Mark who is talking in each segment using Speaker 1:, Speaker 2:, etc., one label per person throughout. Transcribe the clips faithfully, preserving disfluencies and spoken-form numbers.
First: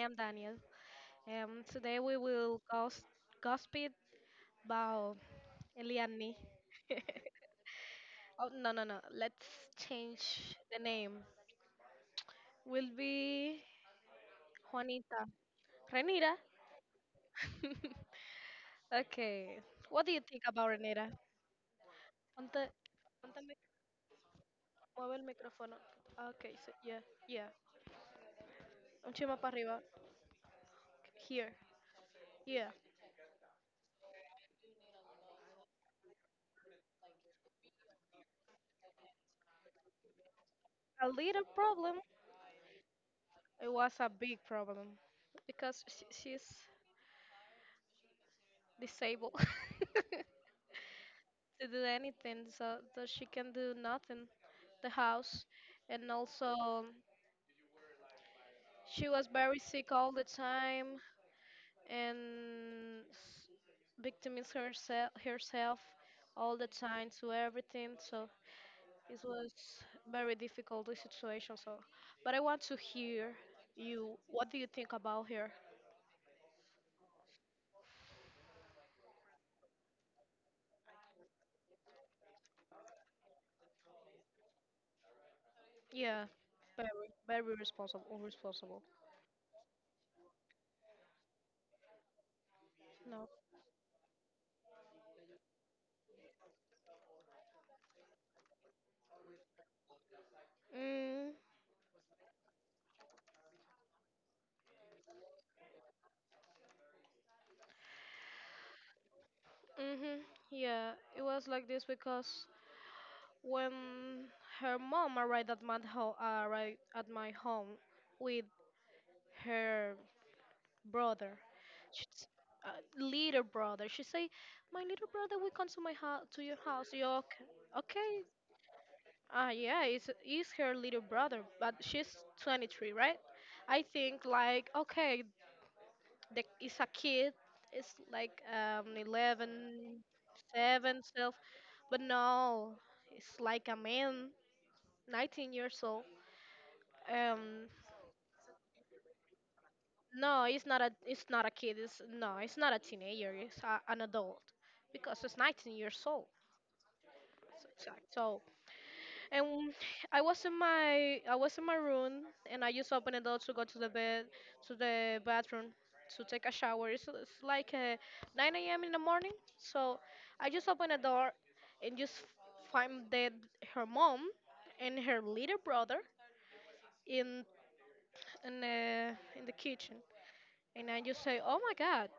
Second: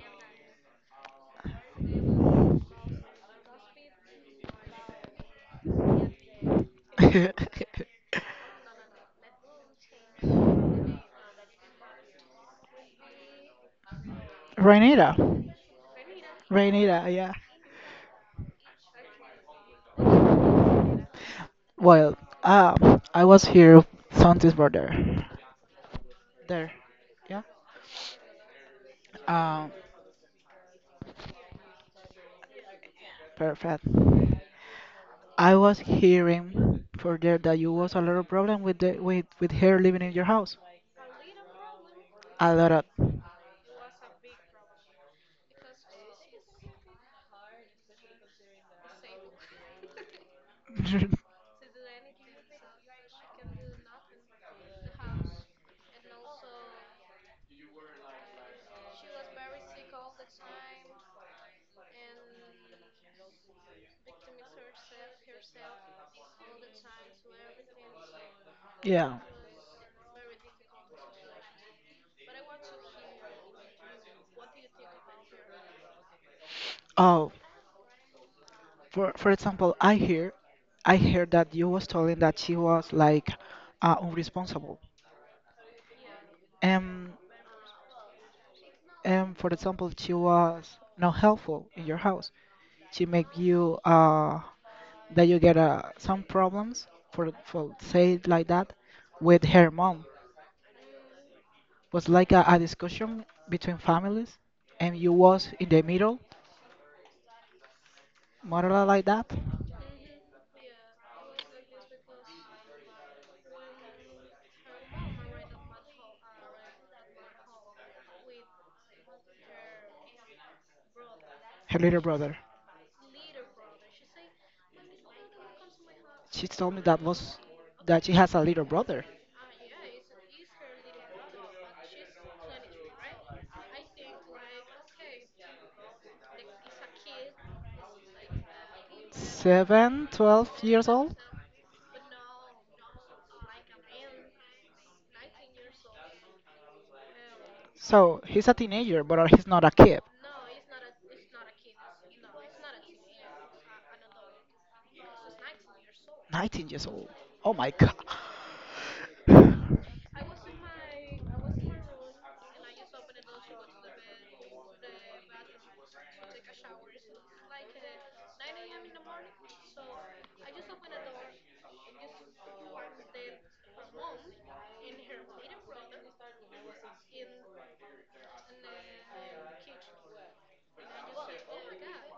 Speaker 1: am Daniel. Um, today we will gos- gossip about Eliani. Oh, no, no, no. Let's change the name. Will be
Speaker 2: Rainita.
Speaker 1: Juanita. Renira.
Speaker 2: Rainita, yeah.
Speaker 1: Okay. What do you think about Renira?
Speaker 2: Well,
Speaker 1: Ponte,
Speaker 2: um, I
Speaker 1: ponte
Speaker 2: was
Speaker 1: el mic-
Speaker 2: here, Santi's brother.
Speaker 1: mueve el micrófono. Ah, okay,
Speaker 2: There.
Speaker 1: so yeah,
Speaker 2: Yeah.
Speaker 1: yeah. Un chima para
Speaker 2: Um,
Speaker 1: arriba. Here. Yeah.
Speaker 2: perfect. I was hearing for there that you was a lot of problem with the with with her living in your house.
Speaker 1: A little problem.
Speaker 2: A lot of.
Speaker 1: It was a big problem because sh she's disabled to do anything, so, so she can do nothing, the house, and also she was very sick all the time and s- victimized herself herself all the time to everything. So
Speaker 2: Yeah.
Speaker 1: it was very difficult the situation. So, but I want to hear you. What do you think about her?
Speaker 2: Oh, For for example, I hear I heard that you was telling that she was like uh, unresponsible.
Speaker 1: Yeah, very
Speaker 2: Um,
Speaker 1: very responsible, irresponsible.
Speaker 2: um, for example, she was not helpful in your house. She
Speaker 1: No.
Speaker 2: make you uh that you get uh, some problems for for say it like that with her mom.
Speaker 1: Mm.
Speaker 2: Was like a, a discussion between families, and you was in the middle, more or less like that.
Speaker 1: Mm-hmm. Yeah, it was like this because when her mom arrived at my home, arrived at my home with her brother,
Speaker 2: Her little
Speaker 1: she's,
Speaker 2: brother.
Speaker 1: uh, little brother, she say, "My little brother will come to my house, to
Speaker 2: She
Speaker 1: your
Speaker 2: told me
Speaker 1: house."
Speaker 2: that
Speaker 1: You
Speaker 2: was
Speaker 1: okay?
Speaker 2: that she
Speaker 1: Okay.
Speaker 2: has a little brother.
Speaker 1: Ah, yeah, it's it's her little brother, but she's twenty-three, right? I think like okay, the, it's a kid. It's like um eleven,
Speaker 2: Seven, twelve years
Speaker 1: seven.
Speaker 2: old.
Speaker 1: But no, it's like a man, nineteen years old. Um,
Speaker 2: So he's a teenager, but he's not a kid.
Speaker 1: no, it's not a it's not a kid. It's no, it's not a teenager. It's a, an adult because it's nineteen years old.
Speaker 2: nineteen years old. Oh
Speaker 1: So,
Speaker 2: my
Speaker 1: so
Speaker 2: god.
Speaker 1: so- and I was in my I was in my room and I just opened the door to go to the bed to the bathroom to take a shower. It's, it's like uh, nine a m in the morning. So I just opened the door and just find that her mom and her little brother in in the in the kitchen, and I just say, "Oh my God,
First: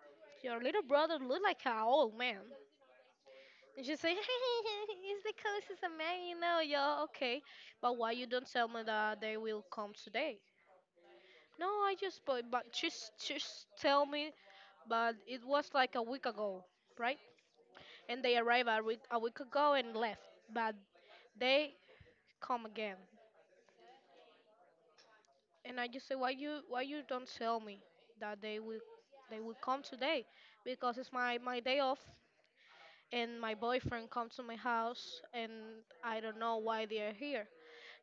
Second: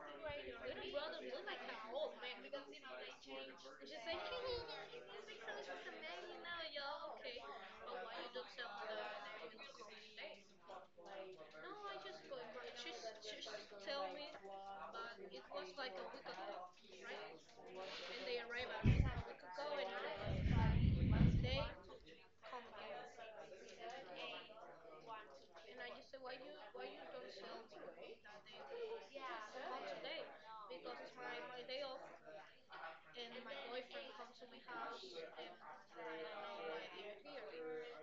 Speaker 1: your little brother look like an old man." And she say, "It's because he's a man, you know, yo. Okay, but why you don't tell me that they will come today?" No, I just but but just she's tell me, but it was like a week ago, right? And they arrived a week a week ago and left, but they come again. And I just say, why you why you don't tell me that they will they will come today? Because it's my my day off and my boyfriend comes to my house and I don't know why they are here.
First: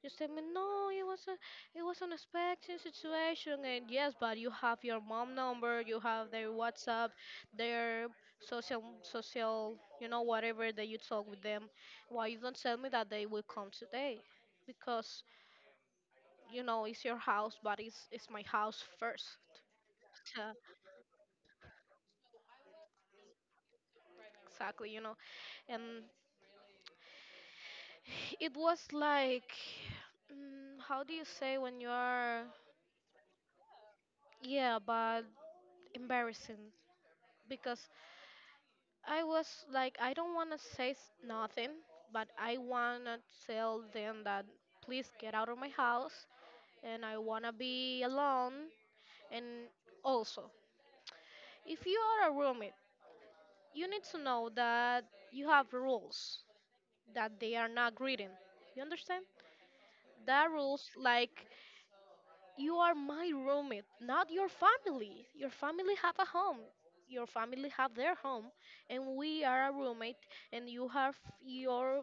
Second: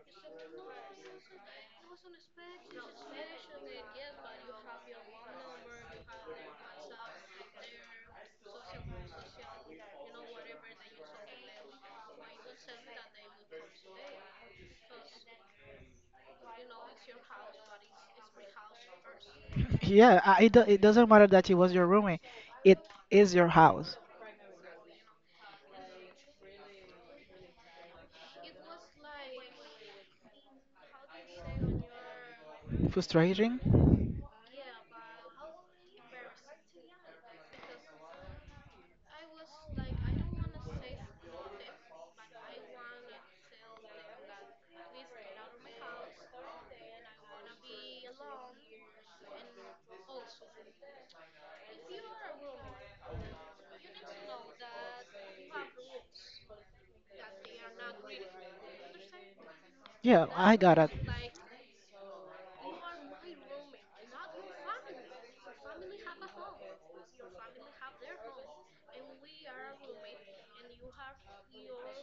Speaker 1: You tell me no, it was a it was an unexpected situation and yes, but you have your mom number, you have their WhatsApp, their social social, you know, whatever that you talk with them. Why you don't tell me that they will come today? Because, you know, it's your house but it's it's my house first.
Speaker 2: Yeah, uh, it,
Speaker 1: Yeah,
Speaker 2: do- it doesn't matter that it was your roommate. It is your house.
Speaker 1: exactly, you know. And it was like, mm, how do you say when you are,
Speaker 2: Frustrating?
Speaker 1: yeah, but embarrassing because I was like, I don't want to say s- nothing, but I want to tell them that please get out of my house and I want to be alone. And also, if you are a roommate, you need to know that you have rules that they are not greeting. You understand?
Speaker 2: Yeah,
Speaker 1: That
Speaker 2: I got
Speaker 1: rules
Speaker 2: it.
Speaker 1: like, you are my roommate, not your family. Your family have a home. Your family have their home, and we are a roommate. And you have your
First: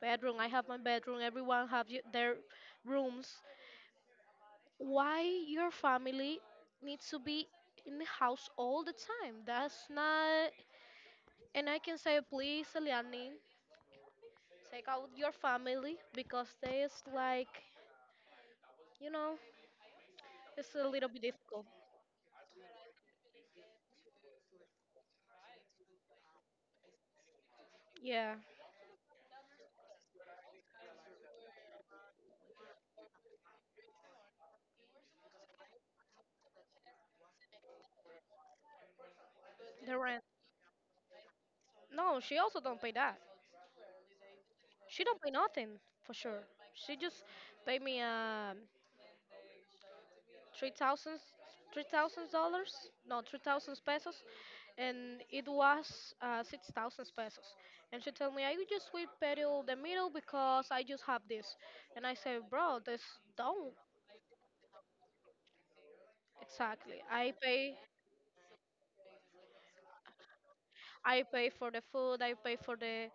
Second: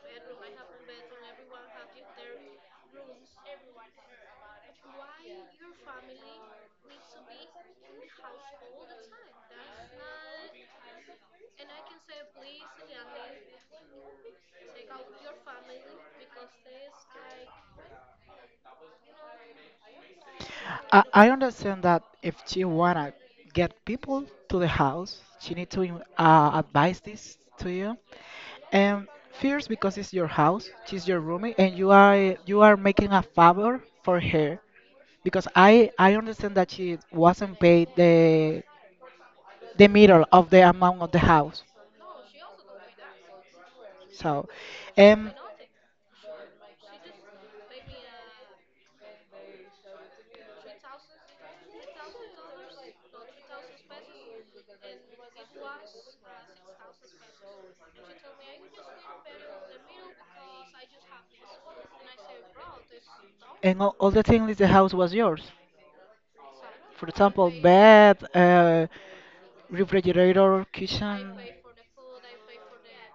Speaker 1: bedroom. I have my bedroom. Everyone have y- their rooms. Why your family needs to be in the house all the time? That's not. And I can say, please, Eliani, take out your family because they is like, you know, it's a
Speaker 2: I,
Speaker 1: little bit
Speaker 2: I
Speaker 1: difficult.
Speaker 2: understand that if she wanna get people to the house, she need to in- uh, advise this to you.
Speaker 1: Yeah,
Speaker 2: And first, because it's your house, she's your roommate, and you are you are making a favor for her. Because I I understand that she wasn't paid the the
Speaker 1: the rent.
Speaker 2: middle of the amount of the house.
Speaker 1: No, she also don't pay that.
Speaker 2: So,
Speaker 1: She don't pay nothing for sure. She just paid me um three thousand three thousand dollars, no three thousand pesos, and it was uh, six thousand pesos. And she told me
Speaker 2: um,
Speaker 1: I will just will pay you the middle because I just have this. And I said, bro, this don't
Speaker 2: And all, all the things in the house was yours.
Speaker 1: exactly.
Speaker 2: For
Speaker 1: I
Speaker 2: example,
Speaker 1: pay
Speaker 2: bed, uh, refrigerator,
Speaker 1: I
Speaker 2: kitchen.
Speaker 1: pay for the food, I pay for the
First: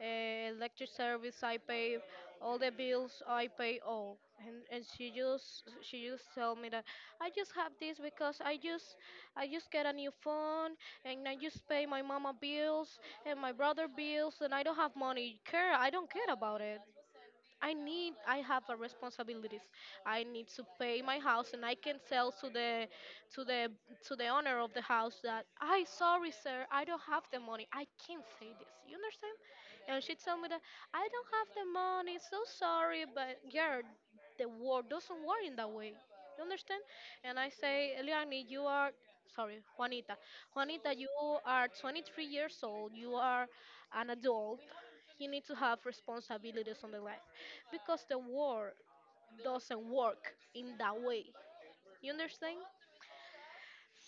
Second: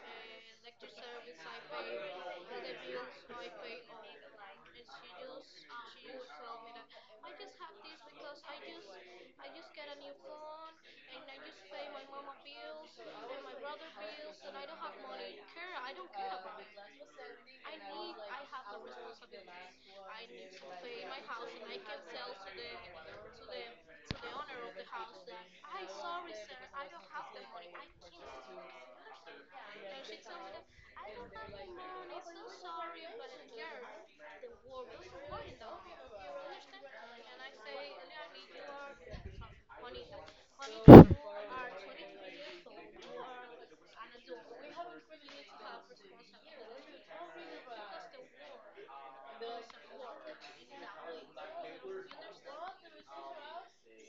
Speaker 1: uh, electric service, I pay all the bills, I pay all. And, and she just she just tell me that I just have this because I just I just get a new phone and I just pay my mama bills and my brother bills and I don't have money. Care, I don't care about it. I need I have a responsibilities. I need to pay my house and I can tell to the to the to the owner of the house that I sorry sir, I don't have the money. I can't say this. You understand? And she told me that I don't have the money, so sorry, but girl, the world doesn't work in that way. You understand? And I say, Eliani, you are sorry, Juanita. Juanita, you are twenty-three years old. You are an adult. You need to have responsibilities on the life because the war doesn't work in that way. You understand?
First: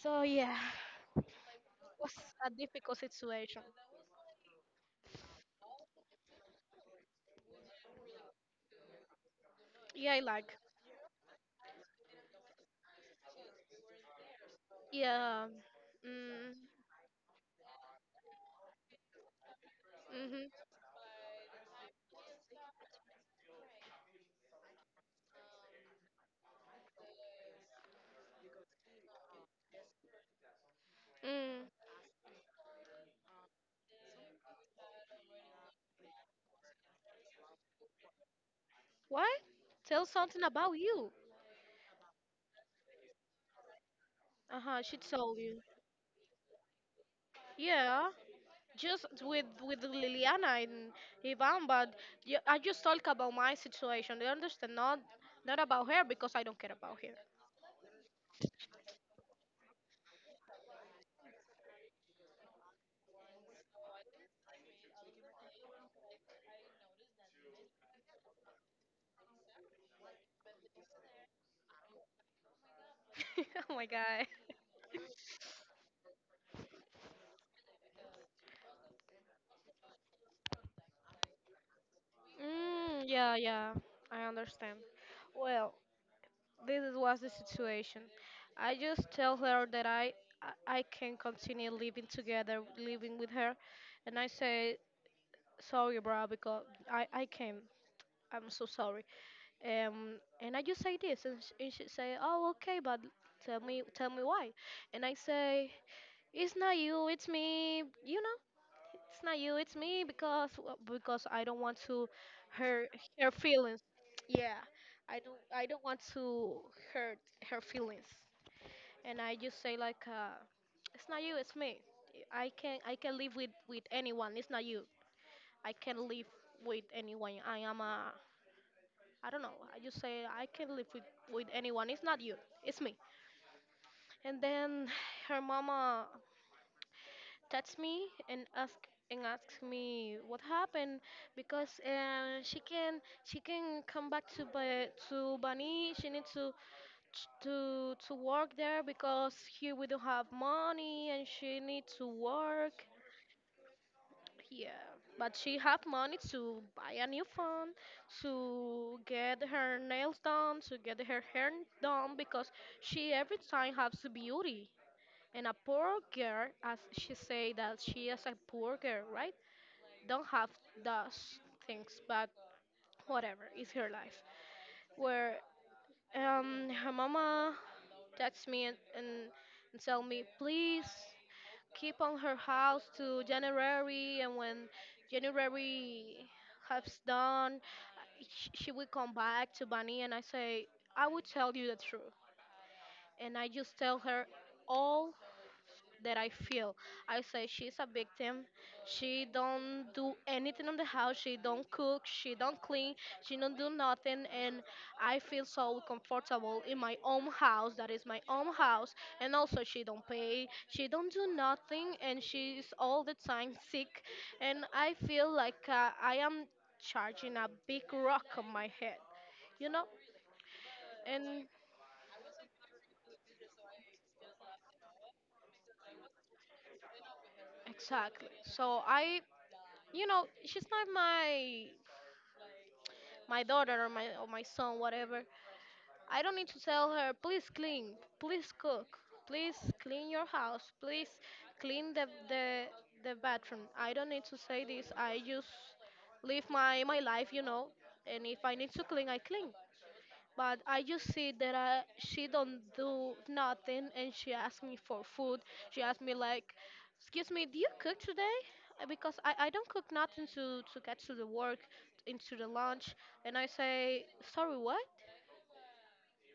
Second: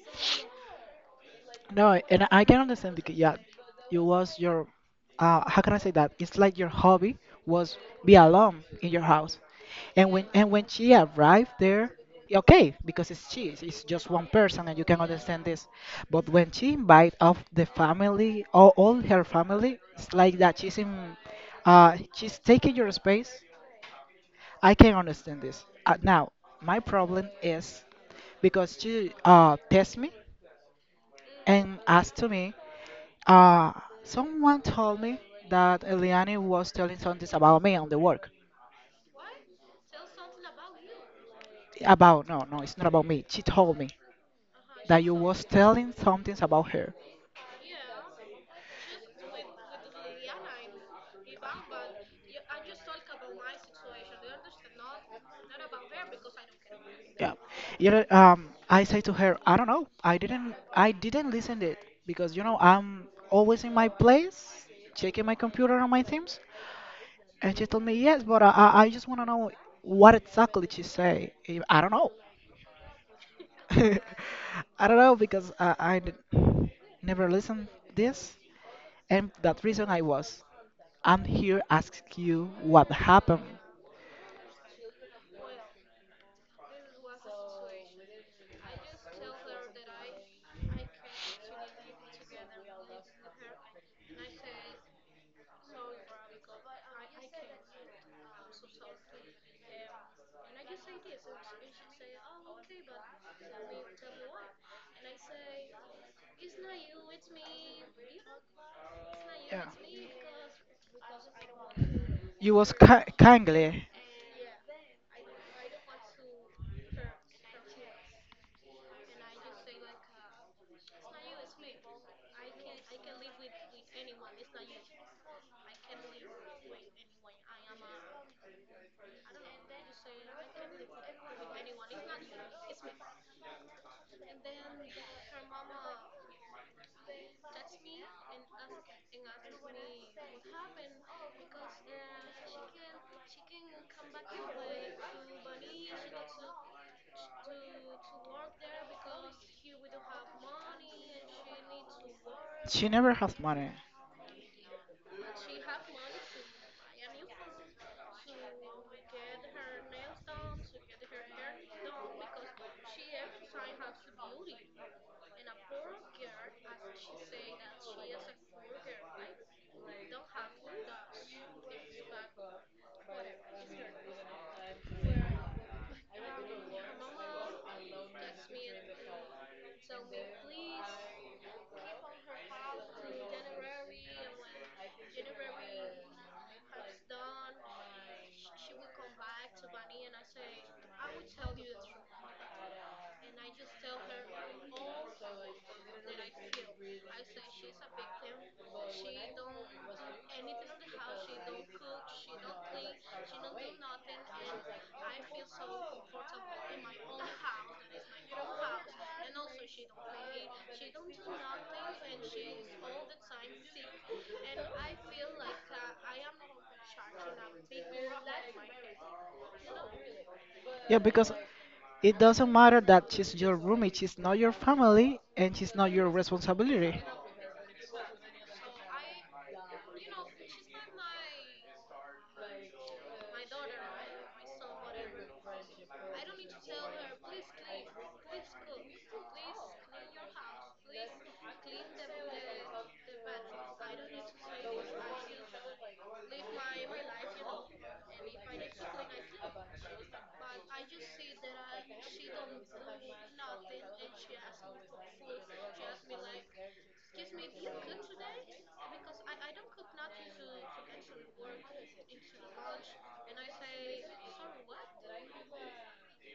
Speaker 1: So yeah,
Speaker 2: No,
Speaker 1: was
Speaker 2: and I
Speaker 1: a
Speaker 2: can understand
Speaker 1: difficult
Speaker 2: because yeah,
Speaker 1: situation.
Speaker 2: it was your uh how can I say that? It's like your hobby was be alone in your house. And
Speaker 1: Yeah, I
Speaker 2: when and
Speaker 1: like
Speaker 2: when she arrived there, yeah, okay, because it's she, it's just one person and you can understand
Speaker 1: yeah.
Speaker 2: this. But when
Speaker 1: Mm,
Speaker 2: she invite of the family, all, all her family, it's like
Speaker 1: mm-hmm,
Speaker 2: that she's in uh she's taking your space. I can understand this. Uh, now, my problem is because she uh test me and
Speaker 1: mm.
Speaker 2: asked to me. Uh, Someone told me that Eliane was telling something about me on the work.
Speaker 1: What? Tell something about you.
Speaker 2: About, no, no, it's not about me. She told me
Speaker 1: Uh huh. She
Speaker 2: that you
Speaker 1: told
Speaker 2: was
Speaker 1: you.
Speaker 2: telling something about her.
Speaker 1: Yeah, just with with Liliana and Ivan, but ju- I just talk about my situation. You understand? Not not about her because I don't care about her.
Speaker 2: Yeah. You know, um, I say to her, I don't know. I didn't, I didn't listen to it because, you know, I'm always in my place, checking my computer on my things. And she told me, yes, but I, I I just want to know what exactly she say. I I don't know.
Speaker 1: Oh my god.
Speaker 2: I don't know because I, I n- never listened this, and that reason I was. I'm here asking you what
Speaker 1: Mm, yeah,
Speaker 2: happened.
Speaker 1: yeah. I understand. Well, this was the situation. I just tell her that I I I can continue living together, living with her, and I say sorry, bro, because I I can. I'm so sorry. Um, and I just say this, and, sh- and she say, oh, okay, but tell me tell me why. And I say, it's not you, it's me. You know, it's not you,
Speaker 2: Yeah.
Speaker 1: it's me because because I don't want to
Speaker 2: You was
Speaker 1: hurt
Speaker 2: ki-
Speaker 1: her feelings.
Speaker 2: kindly.
Speaker 1: Yeah, I don't I don't want to hurt her feelings and I just say like, uh, "It's not you, it's me. I can I can live with with anyone. It's not you. I can live with anyone. I am a I don't know. I just say I can live with with anyone. It's not you, it's me." And then her mama texts me and ask and asks me what happened because uh, she can she can come back to Ba- to Bani. She needs to t- to to work there because here we don't have money and she needs to work,
Speaker 2: She never has money.
Speaker 1: yeah, but she have money to buy a new phone, to get her nails done, to get her hair done because she every time has beauty and a poor girl, as she say that she is a poor girl, right, don't have those things, but whatever, it's her life. Where um her mama text me and, and, and tell me, please keep on her house to January. And when January has done, sh- she will come back to Bunny. And I say, I will tell you the truth. And I just tell her all that I feel. I say she's a victim. She don't do anything in the house. She don't cook. She don't clean. She don't do nothing. And I feel so comfortable in my own house. That is my own house. And also she don't pay. She don't do nothing. And she is all the time sick. And I feel like uh, I am charging a big rock on my head. You know.
Speaker 2: Yeah, because
Speaker 1: And
Speaker 2: it doesn't matter that she's your roommate, she's not your family, and she's not your responsibility.
Speaker 1: exactly. So I. You know, she's not my my daughter or my or my son, whatever. I don't need to tell her, please clean, please cook, please clean your house, please clean the the the bathroom. I don't need to say this. I just live my my life, you know. And if I need to clean, I clean. But I just see that I, she don't do nothing, and she asked me for food. She asked me like, "Excuse me, do you cook today?" Uh, because I, I don't cook nothing to to get to the work, into the lunch, and I say, "Sorry, what?"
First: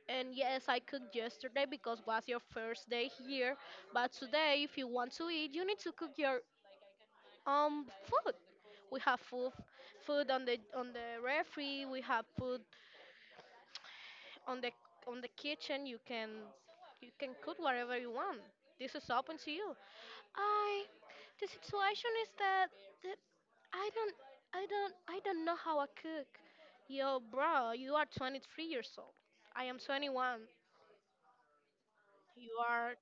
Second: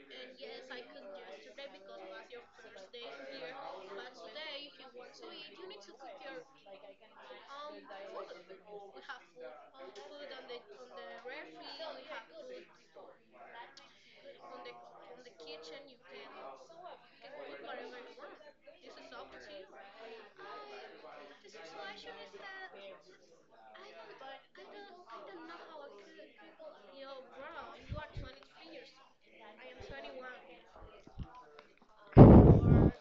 Speaker 1: And yes, I cooked yesterday because was your first day here. But today, if you want to eat, you need to cook your um food. We have food, food on the on the refree. We have food on the on the kitchen. You can you can cook whatever you want. This is open to you. I the situation is that, that I don't I don't I don't know how I cook. Yo, bro, you are twenty-three years old. I am twenty-one. You are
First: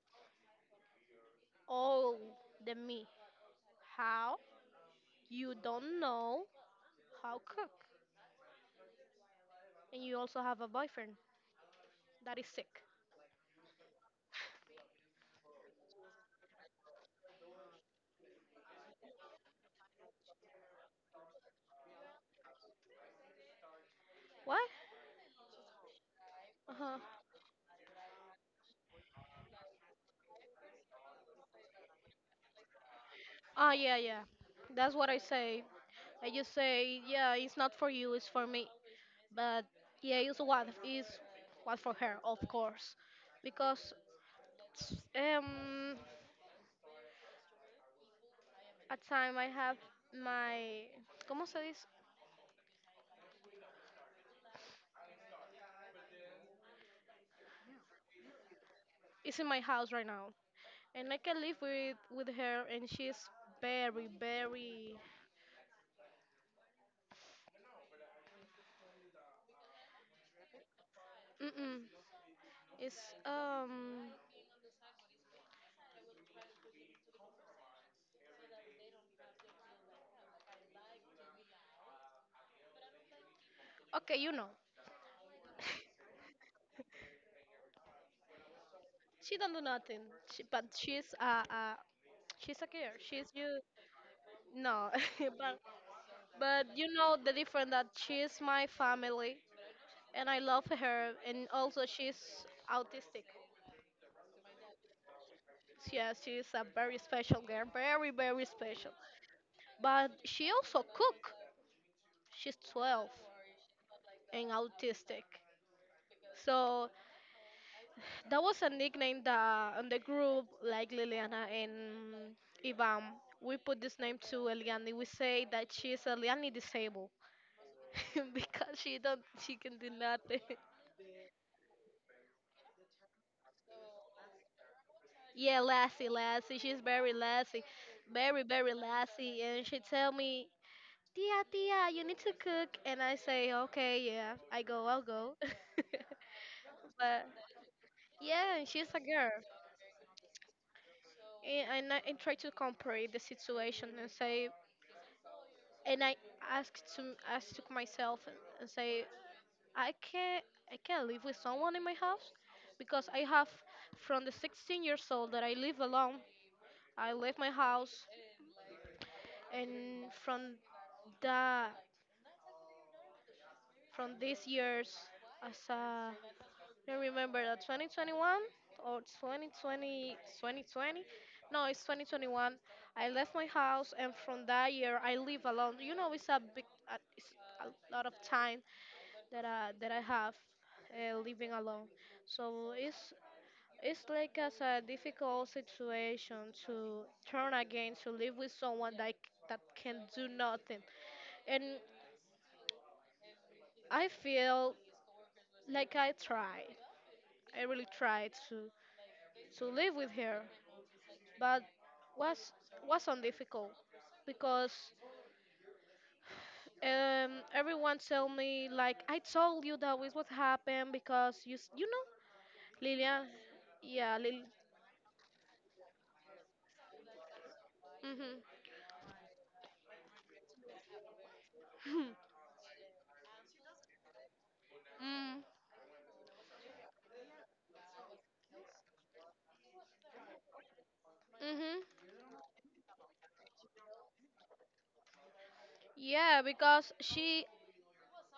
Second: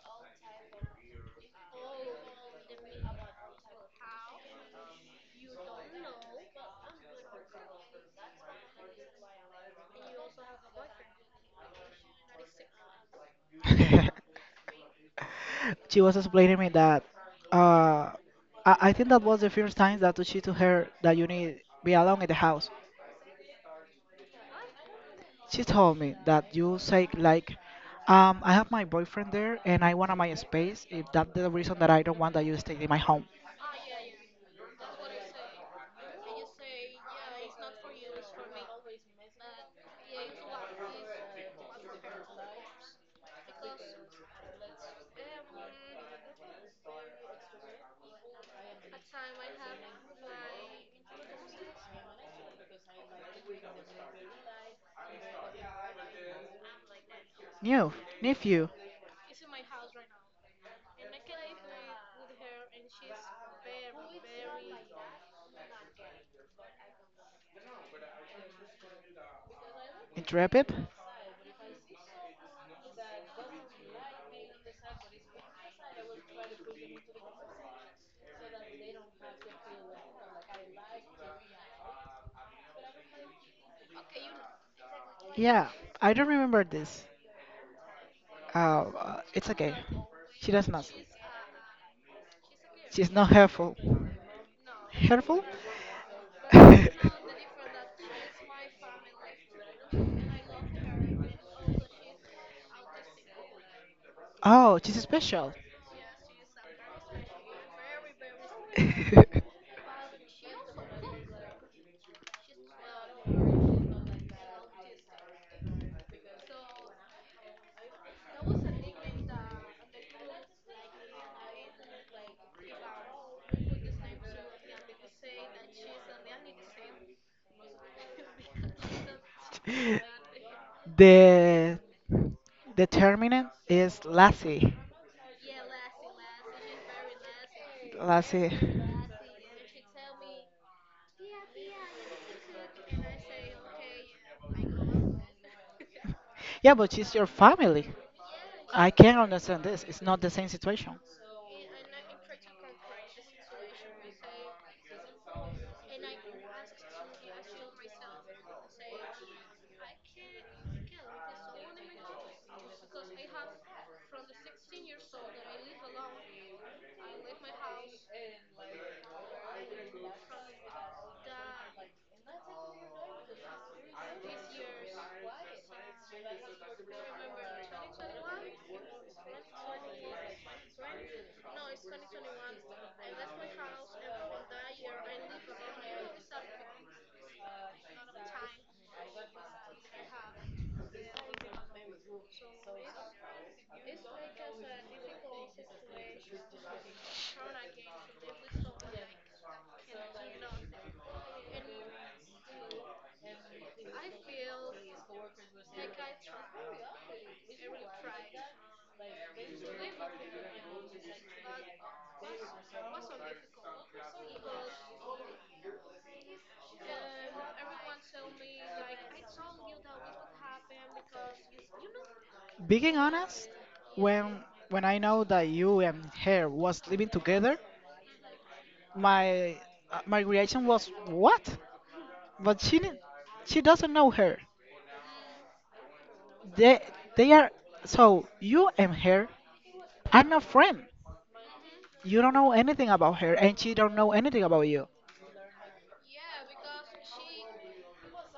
Speaker 1: old than me. How? You don't know how cook, and you also have a boyfriend that is sick.
Speaker 2: She was explaining me that uh, I, I think that was the first time that she told her that you need be alone in the house.
Speaker 1: What?
Speaker 2: She told me that
Speaker 1: Uh
Speaker 2: you
Speaker 1: huh.
Speaker 2: say like, um, I have my boyfriend there and I want my space. If that's the reason that I don't want that you stay in my home.
Speaker 1: Ah, yeah, yeah. That's what I say. I just say, yeah, it's not for you, it's for me. But yeah, it's what is what for her, of course, because um at time I have my ¿cómo se dice?
Speaker 2: New, nephew,
Speaker 1: It's in my house right now, and I can live with with her, and she's very very
Speaker 2: intrepid.
Speaker 1: mm-mm. It's um okay, you know,
Speaker 2: Yeah, I don't remember this. Uh, uh,
Speaker 1: she
Speaker 2: it's
Speaker 1: don't do
Speaker 2: okay.
Speaker 1: nothing, she,
Speaker 2: She
Speaker 1: but
Speaker 2: does not.
Speaker 1: she's a, a she's a girl.
Speaker 2: She's
Speaker 1: She's
Speaker 2: not
Speaker 1: you
Speaker 2: helpful.
Speaker 1: no,
Speaker 2: Helpful?
Speaker 1: but But you know the difference that she's my family, and I love her, and also she's autistic.
Speaker 2: Oh, she's special.
Speaker 1: Yeah, she's a very special girl, very very special. But she also cook. She's twelve and autistic. So that was a nickname that on the group like Liliana and Ivan. We put this name to Eliani. We say that she's Eliani disabled because she don't she can do nothing.
Speaker 2: The determinant is Lassie.
Speaker 1: Yeah, Lassie, Lassie. She's very Lassie. Very,
Speaker 2: Lassie.
Speaker 1: very Lassie. And she tell me, Tia, Tia, you need to cook. And I say, okay, yeah, I go, I'll go.
Speaker 2: Yeah, but she's
Speaker 1: But
Speaker 2: your family.
Speaker 1: yeah, and she's
Speaker 2: I
Speaker 1: a
Speaker 2: can't
Speaker 1: girl.
Speaker 2: understand this. It's not the same situation.
Speaker 1: And, and I and try to compare the situation and say, and I ask to ask to myself and, and say, I can't, I can't live with someone in my house because I have from the sixteen years old that I live alone. I leave my house and from the from this year's, as I don't remember that twenty twenty-one or twenty twenty twenty twenty, no it's twenty twenty-one. I left my house, and from that year I live alone. You know, it's a big uh, it's a lot of time that I that I have uh, living alone. So it's it's like as a difficult situation to turn again to live with someone that that can do nothing. And I feel like I tried. I really tried to to live with her, but was wasn't difficult because um, everyone tell me like I told you that was what happened because you s- you know
Speaker 2: Being
Speaker 1: Lilia.
Speaker 2: honest,
Speaker 1: Yeah, Lil,
Speaker 2: when when I know that you and her was living together,
Speaker 1: mhm,
Speaker 2: my uh, my reaction was what? But she didn't- she doesn't know her.
Speaker 1: mm,
Speaker 2: They they are so you and her are not friends.
Speaker 1: mhm,
Speaker 2: You don't know anything about her, and she don't know anything about you.
Speaker 1: yeah because she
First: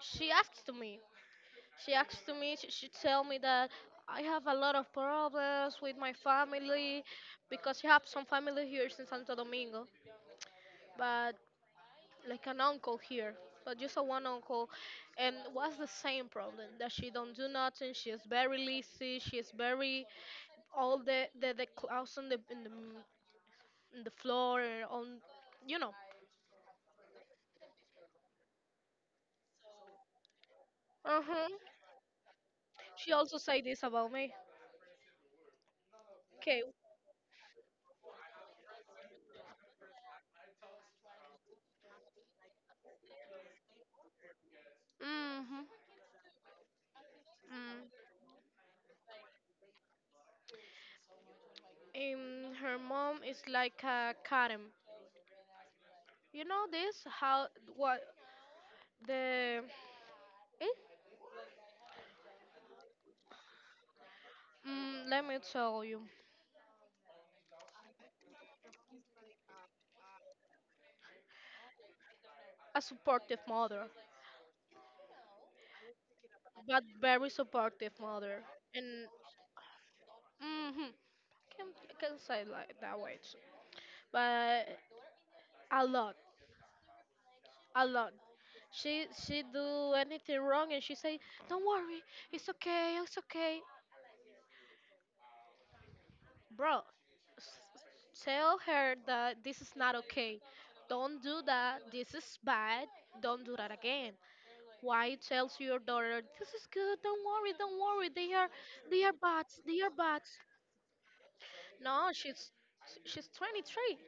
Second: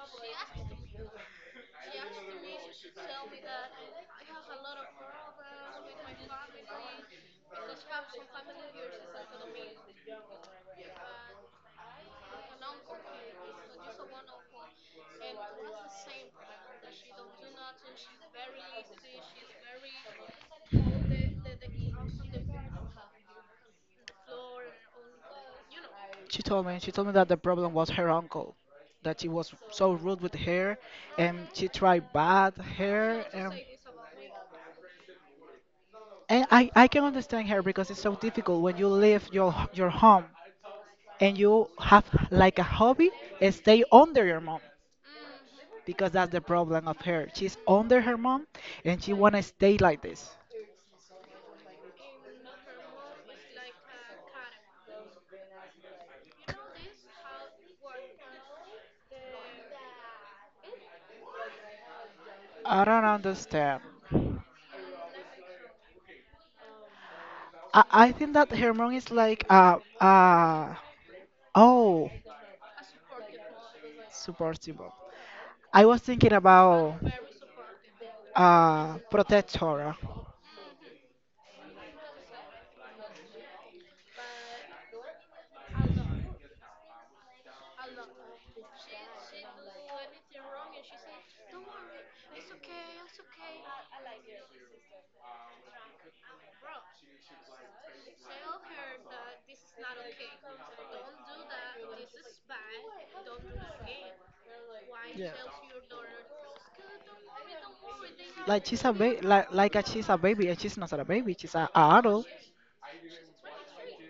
Speaker 1: she asked me. She asked to me. She, she tell me that I have a lot of problems with my family because she have some family here in Santo Domingo, but like an uncle here, but just a one uncle, and was the same problem that she don't do nothing. She is very lazy. She is very all the the, the clothes on the in the in the floor and on, you know.
Speaker 2: She told me. She told me that the problem was her uncle, that he was so rude with her,
Speaker 1: Uh huh.
Speaker 2: and she tried bad
Speaker 1: She
Speaker 2: her.
Speaker 1: also
Speaker 2: And,
Speaker 1: say this about me.
Speaker 2: and
Speaker 1: Okay.
Speaker 2: I, I can understand her because it's so difficult when you leave your your home and you have like a hobby and stay under your mom
Speaker 1: Mm-hmm.
Speaker 2: because that's the problem of her. She's under
Speaker 1: Mm.
Speaker 2: her mom and she wanna stay like this.
Speaker 1: And her mom is like a Karen. You know this how what the eh?
Speaker 2: I don't understand.
Speaker 1: Mm, let me tell you
Speaker 2: I, I think that her mom is like a a. Oh,
Speaker 1: a supportive mother,
Speaker 2: supportable. I was thinking
Speaker 1: but
Speaker 2: about
Speaker 1: very supportive mother,
Speaker 2: uh,
Speaker 1: and
Speaker 2: protectora.
Speaker 1: mm-hmm, can can say like that way too, but a lot, a lot. She she do anything wrong and she say, don't worry, it's okay, it's okay, bro. S- Tell her that this is not okay. Don't do that. This is bad. Don't do that again. Why
Speaker 2: Yeah.
Speaker 1: tells your daughter this is good? Don't worry, don't worry. They are,
Speaker 2: Like she's a
Speaker 1: they are
Speaker 2: baby, like,
Speaker 1: bots.
Speaker 2: like
Speaker 1: They
Speaker 2: a,
Speaker 1: are
Speaker 2: she's a
Speaker 1: bots.
Speaker 2: baby, and she's not a baby. She's a, a
Speaker 1: No,
Speaker 2: adult.
Speaker 1: she's, she's twenty-three.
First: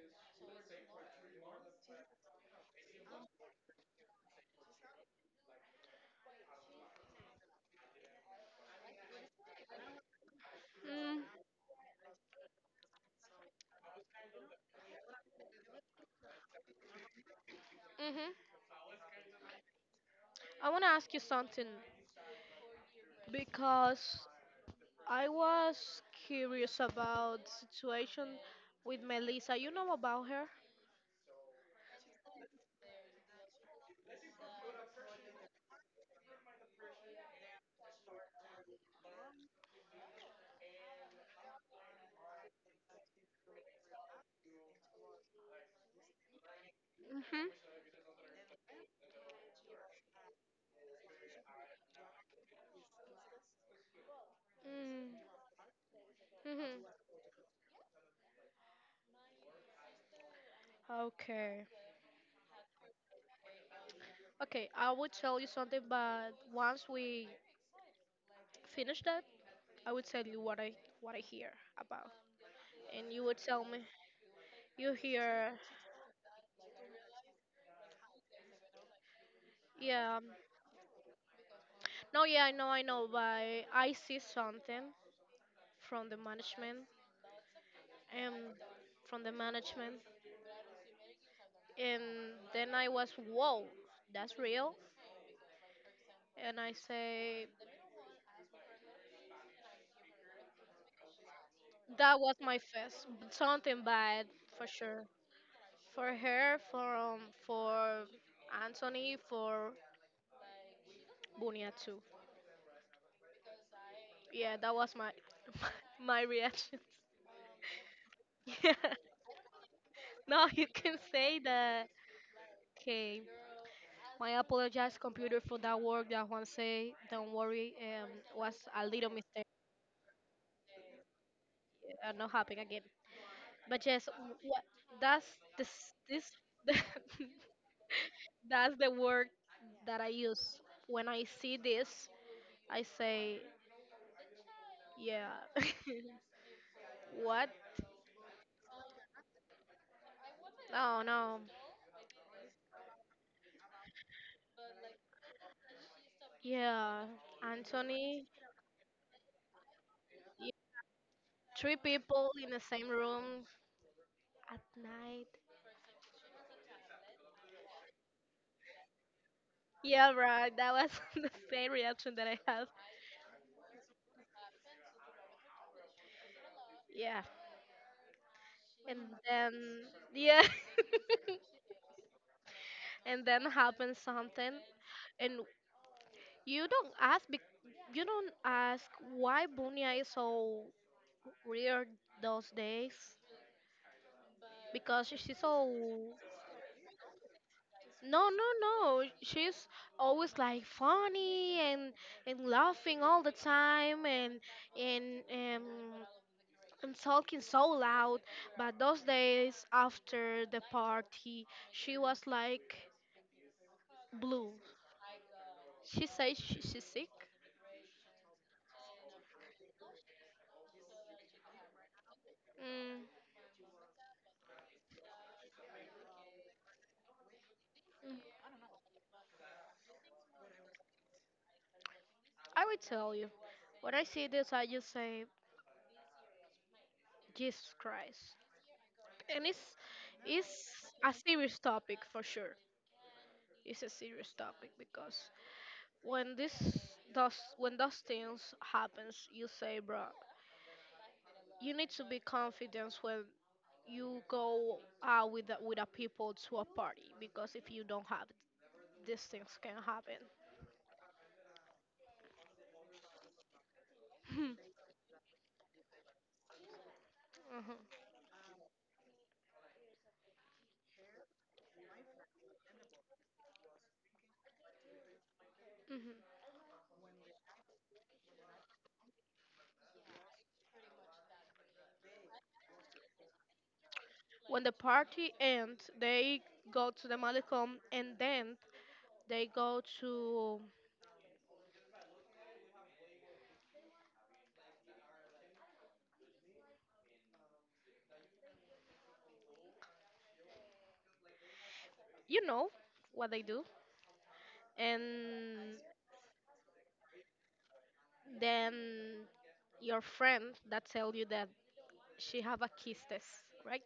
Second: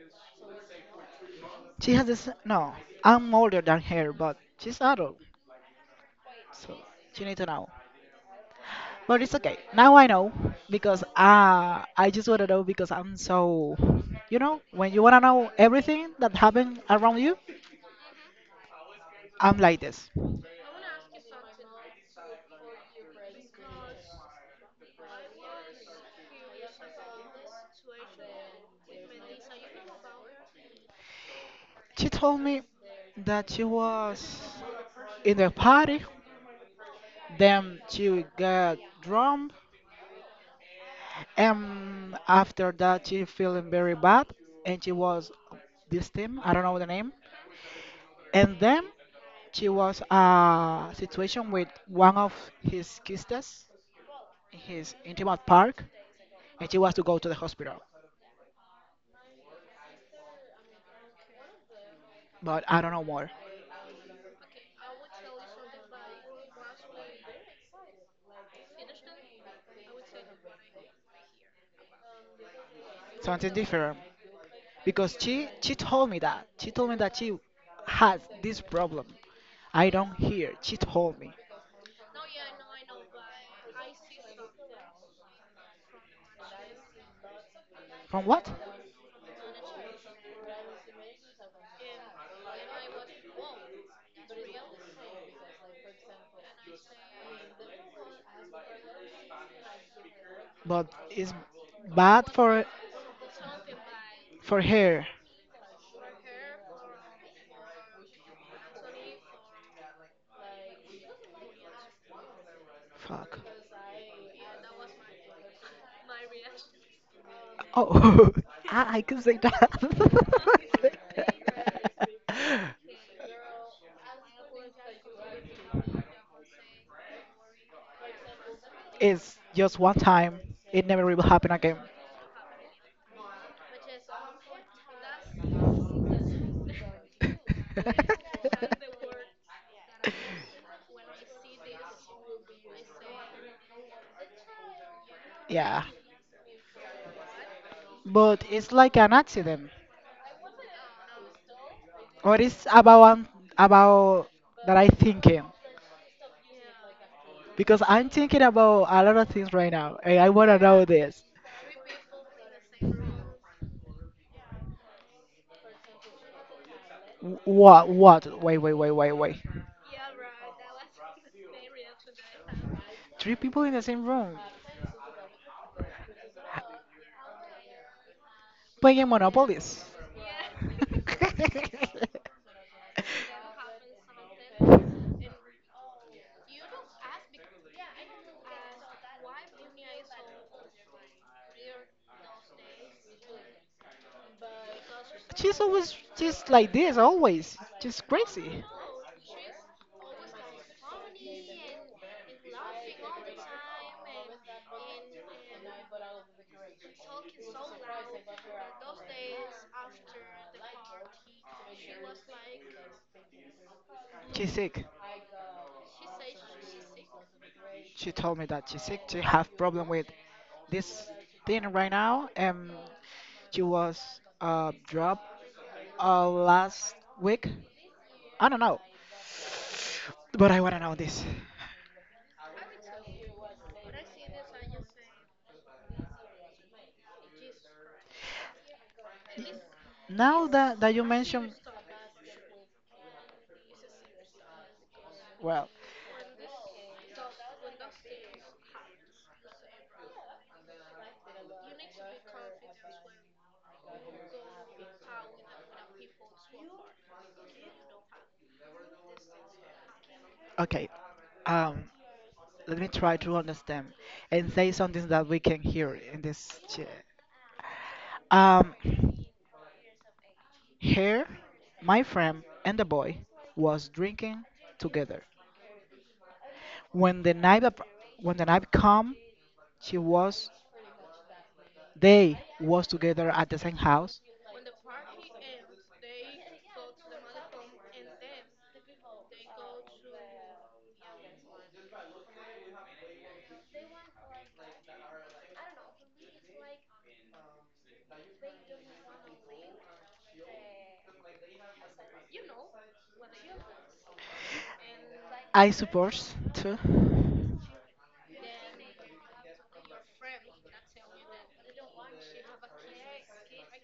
Speaker 2: She has this. No, I'm older than her, but she's adult, so she needs to know. But it's okay. Now I know because
Speaker 1: Mm,
Speaker 2: uh, I just want to know because I'm so, you know, when you want to know everything that happened around you,
Speaker 1: hmm.
Speaker 2: I'm like this.
Speaker 1: I want to ask you something because I was curious about the situation with Melissa. You know about her?
Speaker 2: She told me that she was in the party, then she got drunk, and after that she feeling very bad, and she was this team, I don't know the name,
Speaker 1: Mm-hmm.
Speaker 2: and then she was a situation with one of his sisters, his
Speaker 1: Mm,
Speaker 2: intimate park, and she wants
Speaker 1: hmm.
Speaker 2: to go to the hospital.
Speaker 1: Okay.
Speaker 2: But I don't know more.
Speaker 1: Okay, I will tell you something, but once we finish that, I will tell you what I what I hear about, and you will
Speaker 2: Something
Speaker 1: tell me.
Speaker 2: different.
Speaker 1: You
Speaker 2: Because she
Speaker 1: hear,
Speaker 2: she told me that. She told me that she has this problem. I don't
Speaker 1: yeah.
Speaker 2: hear. She told me.
Speaker 1: No, yeah, I know, I know, but I see something from the management
Speaker 2: From
Speaker 1: and
Speaker 2: what?
Speaker 1: from the management, and then I was, whoa, that's real. And I say,
Speaker 2: But it's
Speaker 1: that
Speaker 2: bad
Speaker 1: was my
Speaker 2: for
Speaker 1: first, something bad
Speaker 2: for
Speaker 1: for sure.
Speaker 2: her.
Speaker 1: For her, for um, for Anthony, for Bunia too.
Speaker 2: Fuck.
Speaker 1: Yeah, that was my my reaction.
Speaker 2: Oh,
Speaker 1: Yeah.
Speaker 2: I, I could say
Speaker 1: Now you can
Speaker 2: that.
Speaker 1: say that. Okay. My apologize, computer, for that work that Juan say. Don't worry, um, was a little
Speaker 2: It's
Speaker 1: mistake.
Speaker 2: just one time. It never will happen again.
Speaker 1: Uh, not happen again. But yes, w- what that's this this that's the word that I use when I see this. I say, yeah.
Speaker 2: Yeah,
Speaker 1: What?
Speaker 2: but it's like an accident.
Speaker 1: Oh no.
Speaker 2: What is about um, about that I thinking?
Speaker 1: Yeah,
Speaker 2: Because I'm
Speaker 1: Anthony.
Speaker 2: thinking about a lot of things right now, and I
Speaker 1: Y-
Speaker 2: wanna know this.
Speaker 1: Three people in the same room at night.
Speaker 2: Wh- What? What? Wait, wait, wait, wait, wait.
Speaker 1: Yeah, right. That was the same reaction that I had.
Speaker 2: Three people in the same room
Speaker 1: Yeah, and
Speaker 2: playing
Speaker 1: then
Speaker 2: Monopolies.
Speaker 1: yeah and then happens something and you don't ask bec- you don't ask why Bunya is so weird those days because she's
Speaker 2: She's always
Speaker 1: so
Speaker 2: just like this, always. Just
Speaker 1: no no
Speaker 2: crazy.
Speaker 1: no she's always like funny and and laughing all the time and and um and talking so loud but those days after the party she was like blue
Speaker 2: She's sick.
Speaker 1: she says she, she's sick.
Speaker 2: She told me that she's sick. She have problem with this thing right now. And
Speaker 1: Mm,
Speaker 2: she was uh, dropped uh, last week.
Speaker 1: mm,
Speaker 2: I don't know. But I want to know this.
Speaker 1: I will tell you. When I see this, I just say Jesus Christ, and it's
Speaker 2: Now
Speaker 1: it's
Speaker 2: that, that you
Speaker 1: a serious
Speaker 2: mentioned,
Speaker 1: topic for sure. It's a serious topic because
Speaker 2: well,
Speaker 1: when this does when those things happens, you say, bro, you need to be confident when you go out with the, with a people to a party because if you don't have it, these things can happen.
Speaker 2: okay. Um, let me try to understand and say something that we can hear in this chair.
Speaker 1: Mhm,
Speaker 2: Um, Here, my friend and the boy was drinking together.
Speaker 1: mhm.
Speaker 2: When the night ap- when the night come, she was they was together at the same house.
Speaker 1: When the party ends, they go to the malecom and then they go to, you know, what they do,
Speaker 2: I
Speaker 1: and
Speaker 2: suppose too.
Speaker 1: then your friend that tell you that she have a kiss test, right?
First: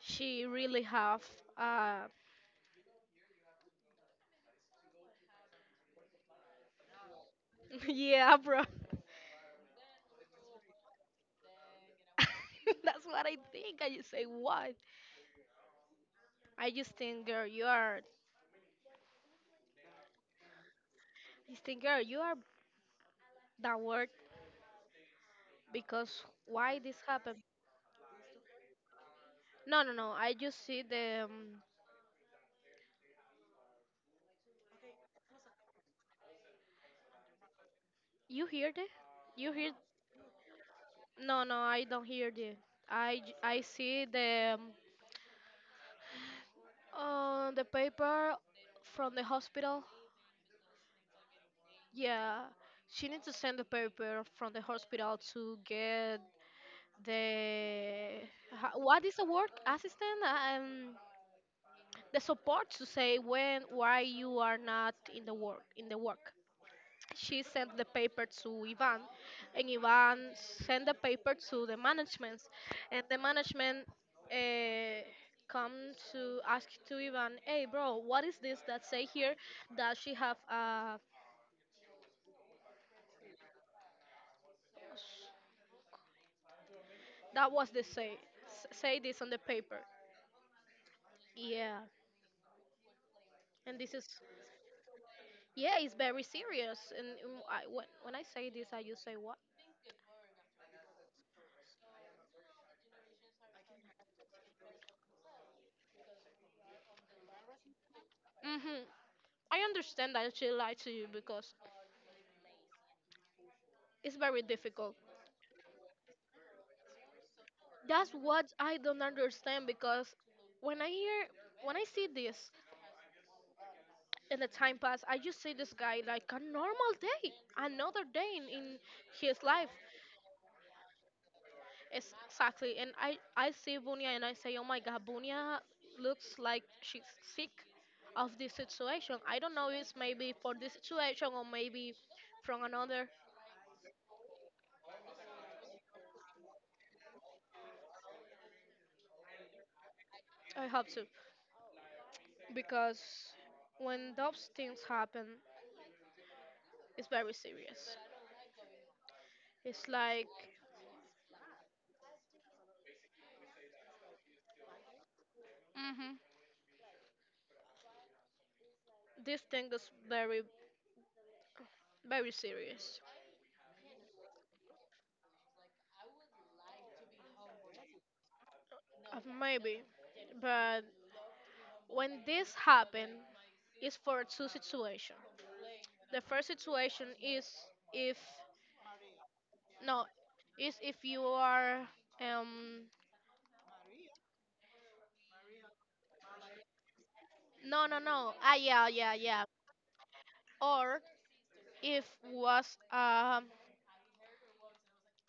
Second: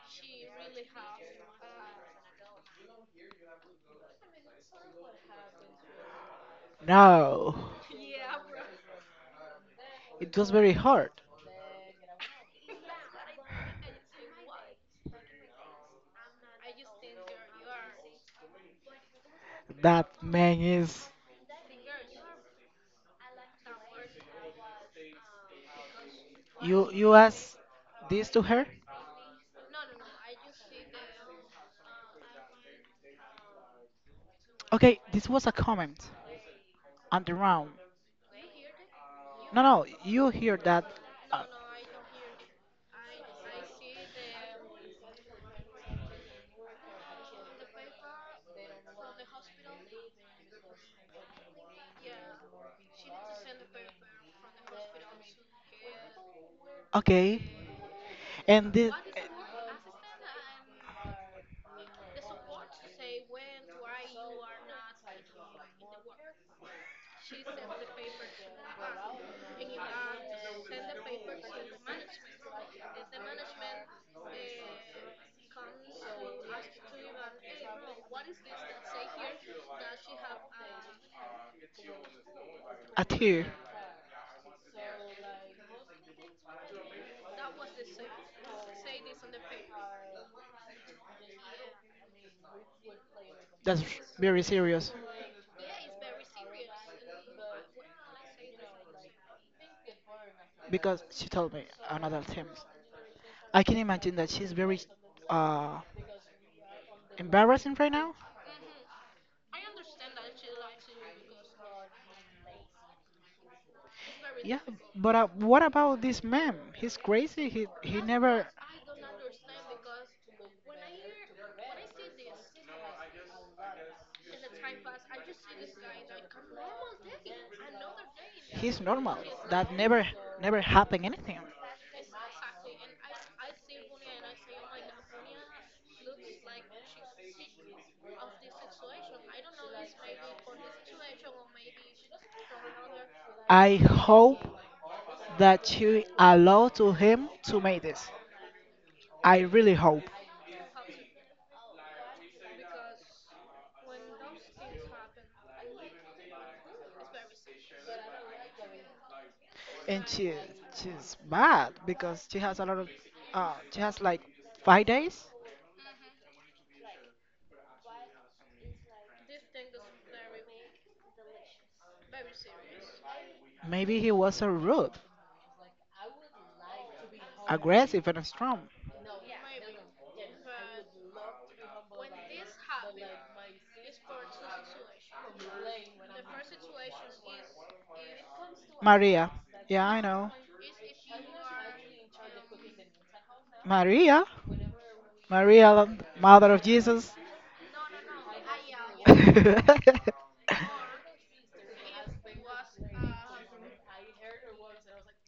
Speaker 1: She really have. Uh,
Speaker 2: No,
Speaker 1: yeah, bro.
Speaker 2: it was very hard.
Speaker 1: That's what I think. I just say what? I just think, girl, you are.
Speaker 2: That man is.
Speaker 1: I think, girl, you are that word because why
Speaker 2: You
Speaker 1: this
Speaker 2: you
Speaker 1: happened?
Speaker 2: ask this to her?
Speaker 1: No, no, no. I just see the. Um,
Speaker 2: Okay, this was a comment on the round.
Speaker 1: you hear the? You
Speaker 2: No,
Speaker 1: hear
Speaker 2: no, you hear that.
Speaker 1: no,
Speaker 2: Uh,
Speaker 1: no, I don't hear you. I, j- I see the um, uh, the paper from the hospital. Yeah, she needs to send the paper from the hospital to get
Speaker 2: okay.
Speaker 1: the ha-
Speaker 2: And this,
Speaker 1: what is the work assistant um the support to say when why you are not in the work in the work. She sent the paper to Ivan, and Ivan sent the paper to the management, and the management uh, come to ask to Ivan, "Hey, bro, what is this that say here that she have uh,
Speaker 2: a tear
Speaker 1: that was the say s- say this on the paper?" Yeah, and
Speaker 2: that's
Speaker 1: this is
Speaker 2: very serious
Speaker 1: yeah, it's very serious. And um, I, when when I say this, I just say what?
Speaker 2: because she told me another things. I can imagine that she's very uh, embarrassing right now.
Speaker 1: Hmm. I understand that she lied to you because it's very
Speaker 2: Yeah,
Speaker 1: difficult.
Speaker 2: but uh, what about this man? He's crazy. He he
Speaker 1: That's what
Speaker 2: never.
Speaker 1: I don't understand because when I hear when I see this in the time pass, I just see this guy like a normal day, another day in, in
Speaker 2: He's normal.
Speaker 1: his life.
Speaker 2: That never never happened anything.
Speaker 1: It's exactly. And I I see Bunya and I say, oh my God, Bunya looks like she's sick of this situation. I don't know. It's maybe for this situation or maybe from another.
Speaker 2: I hope that you allow to him to make this. I really hope.
Speaker 1: I hope so because when those things happen, it's very serious. It's
Speaker 2: And
Speaker 1: like.
Speaker 2: she she's bad because she has a lot of uh she has like five days.
Speaker 1: Mhm. This thing is very very serious.
Speaker 2: Maybe he was so rude, aggressive, and strong.
Speaker 1: Uh, maybe but when this happen is for two situations. The first situation is if
Speaker 2: Maria. Yeah, I
Speaker 1: no
Speaker 2: know.
Speaker 1: is if you are um
Speaker 2: Maria? Maria, the mother of Jesus.
Speaker 1: no no no ah yeah yeah yeah or if was um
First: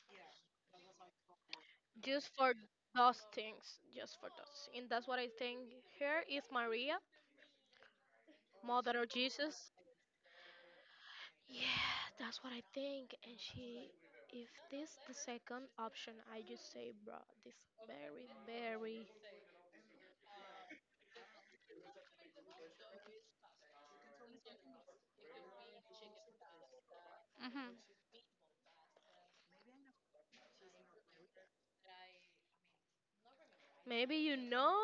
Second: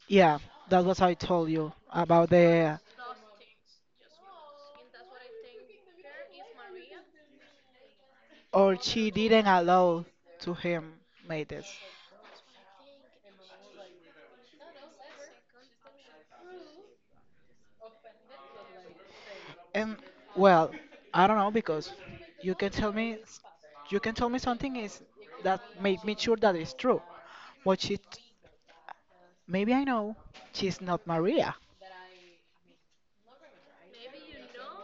Speaker 2: Yeah, that's what I told you about
Speaker 1: just for
Speaker 2: the.
Speaker 1: those things just for those and that's what I think here is Maria
Speaker 2: Or
Speaker 1: mother of
Speaker 2: she didn't
Speaker 1: Jesus.
Speaker 2: allow to him made this.
Speaker 1: Yeah, that's what I think. And she, if this the second option, I just say, bro, this very, very.
Speaker 2: And well, I don't know because you can tell me you can tell me something is that make me sure that it's true.
Speaker 1: Hmm.
Speaker 2: But she maybe I know she's not Maria.
Speaker 1: Maybe you know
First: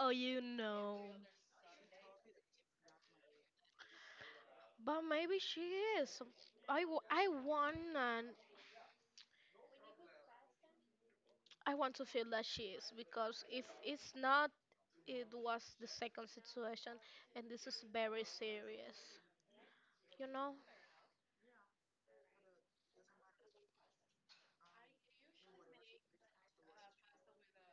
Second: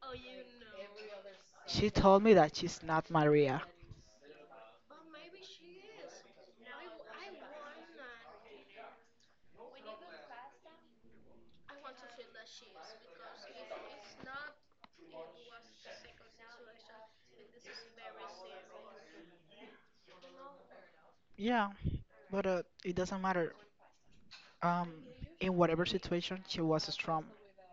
Speaker 1: or you know,
Speaker 2: She told me that she's not Maria.
Speaker 1: but maybe she is. I, w- I want and I want to feel that she is because if it's not, it was the second situation, and this is very serious. You know?
Speaker 2: Yeah, but uh, it doesn't matter. Um, in whatever situation, she was strong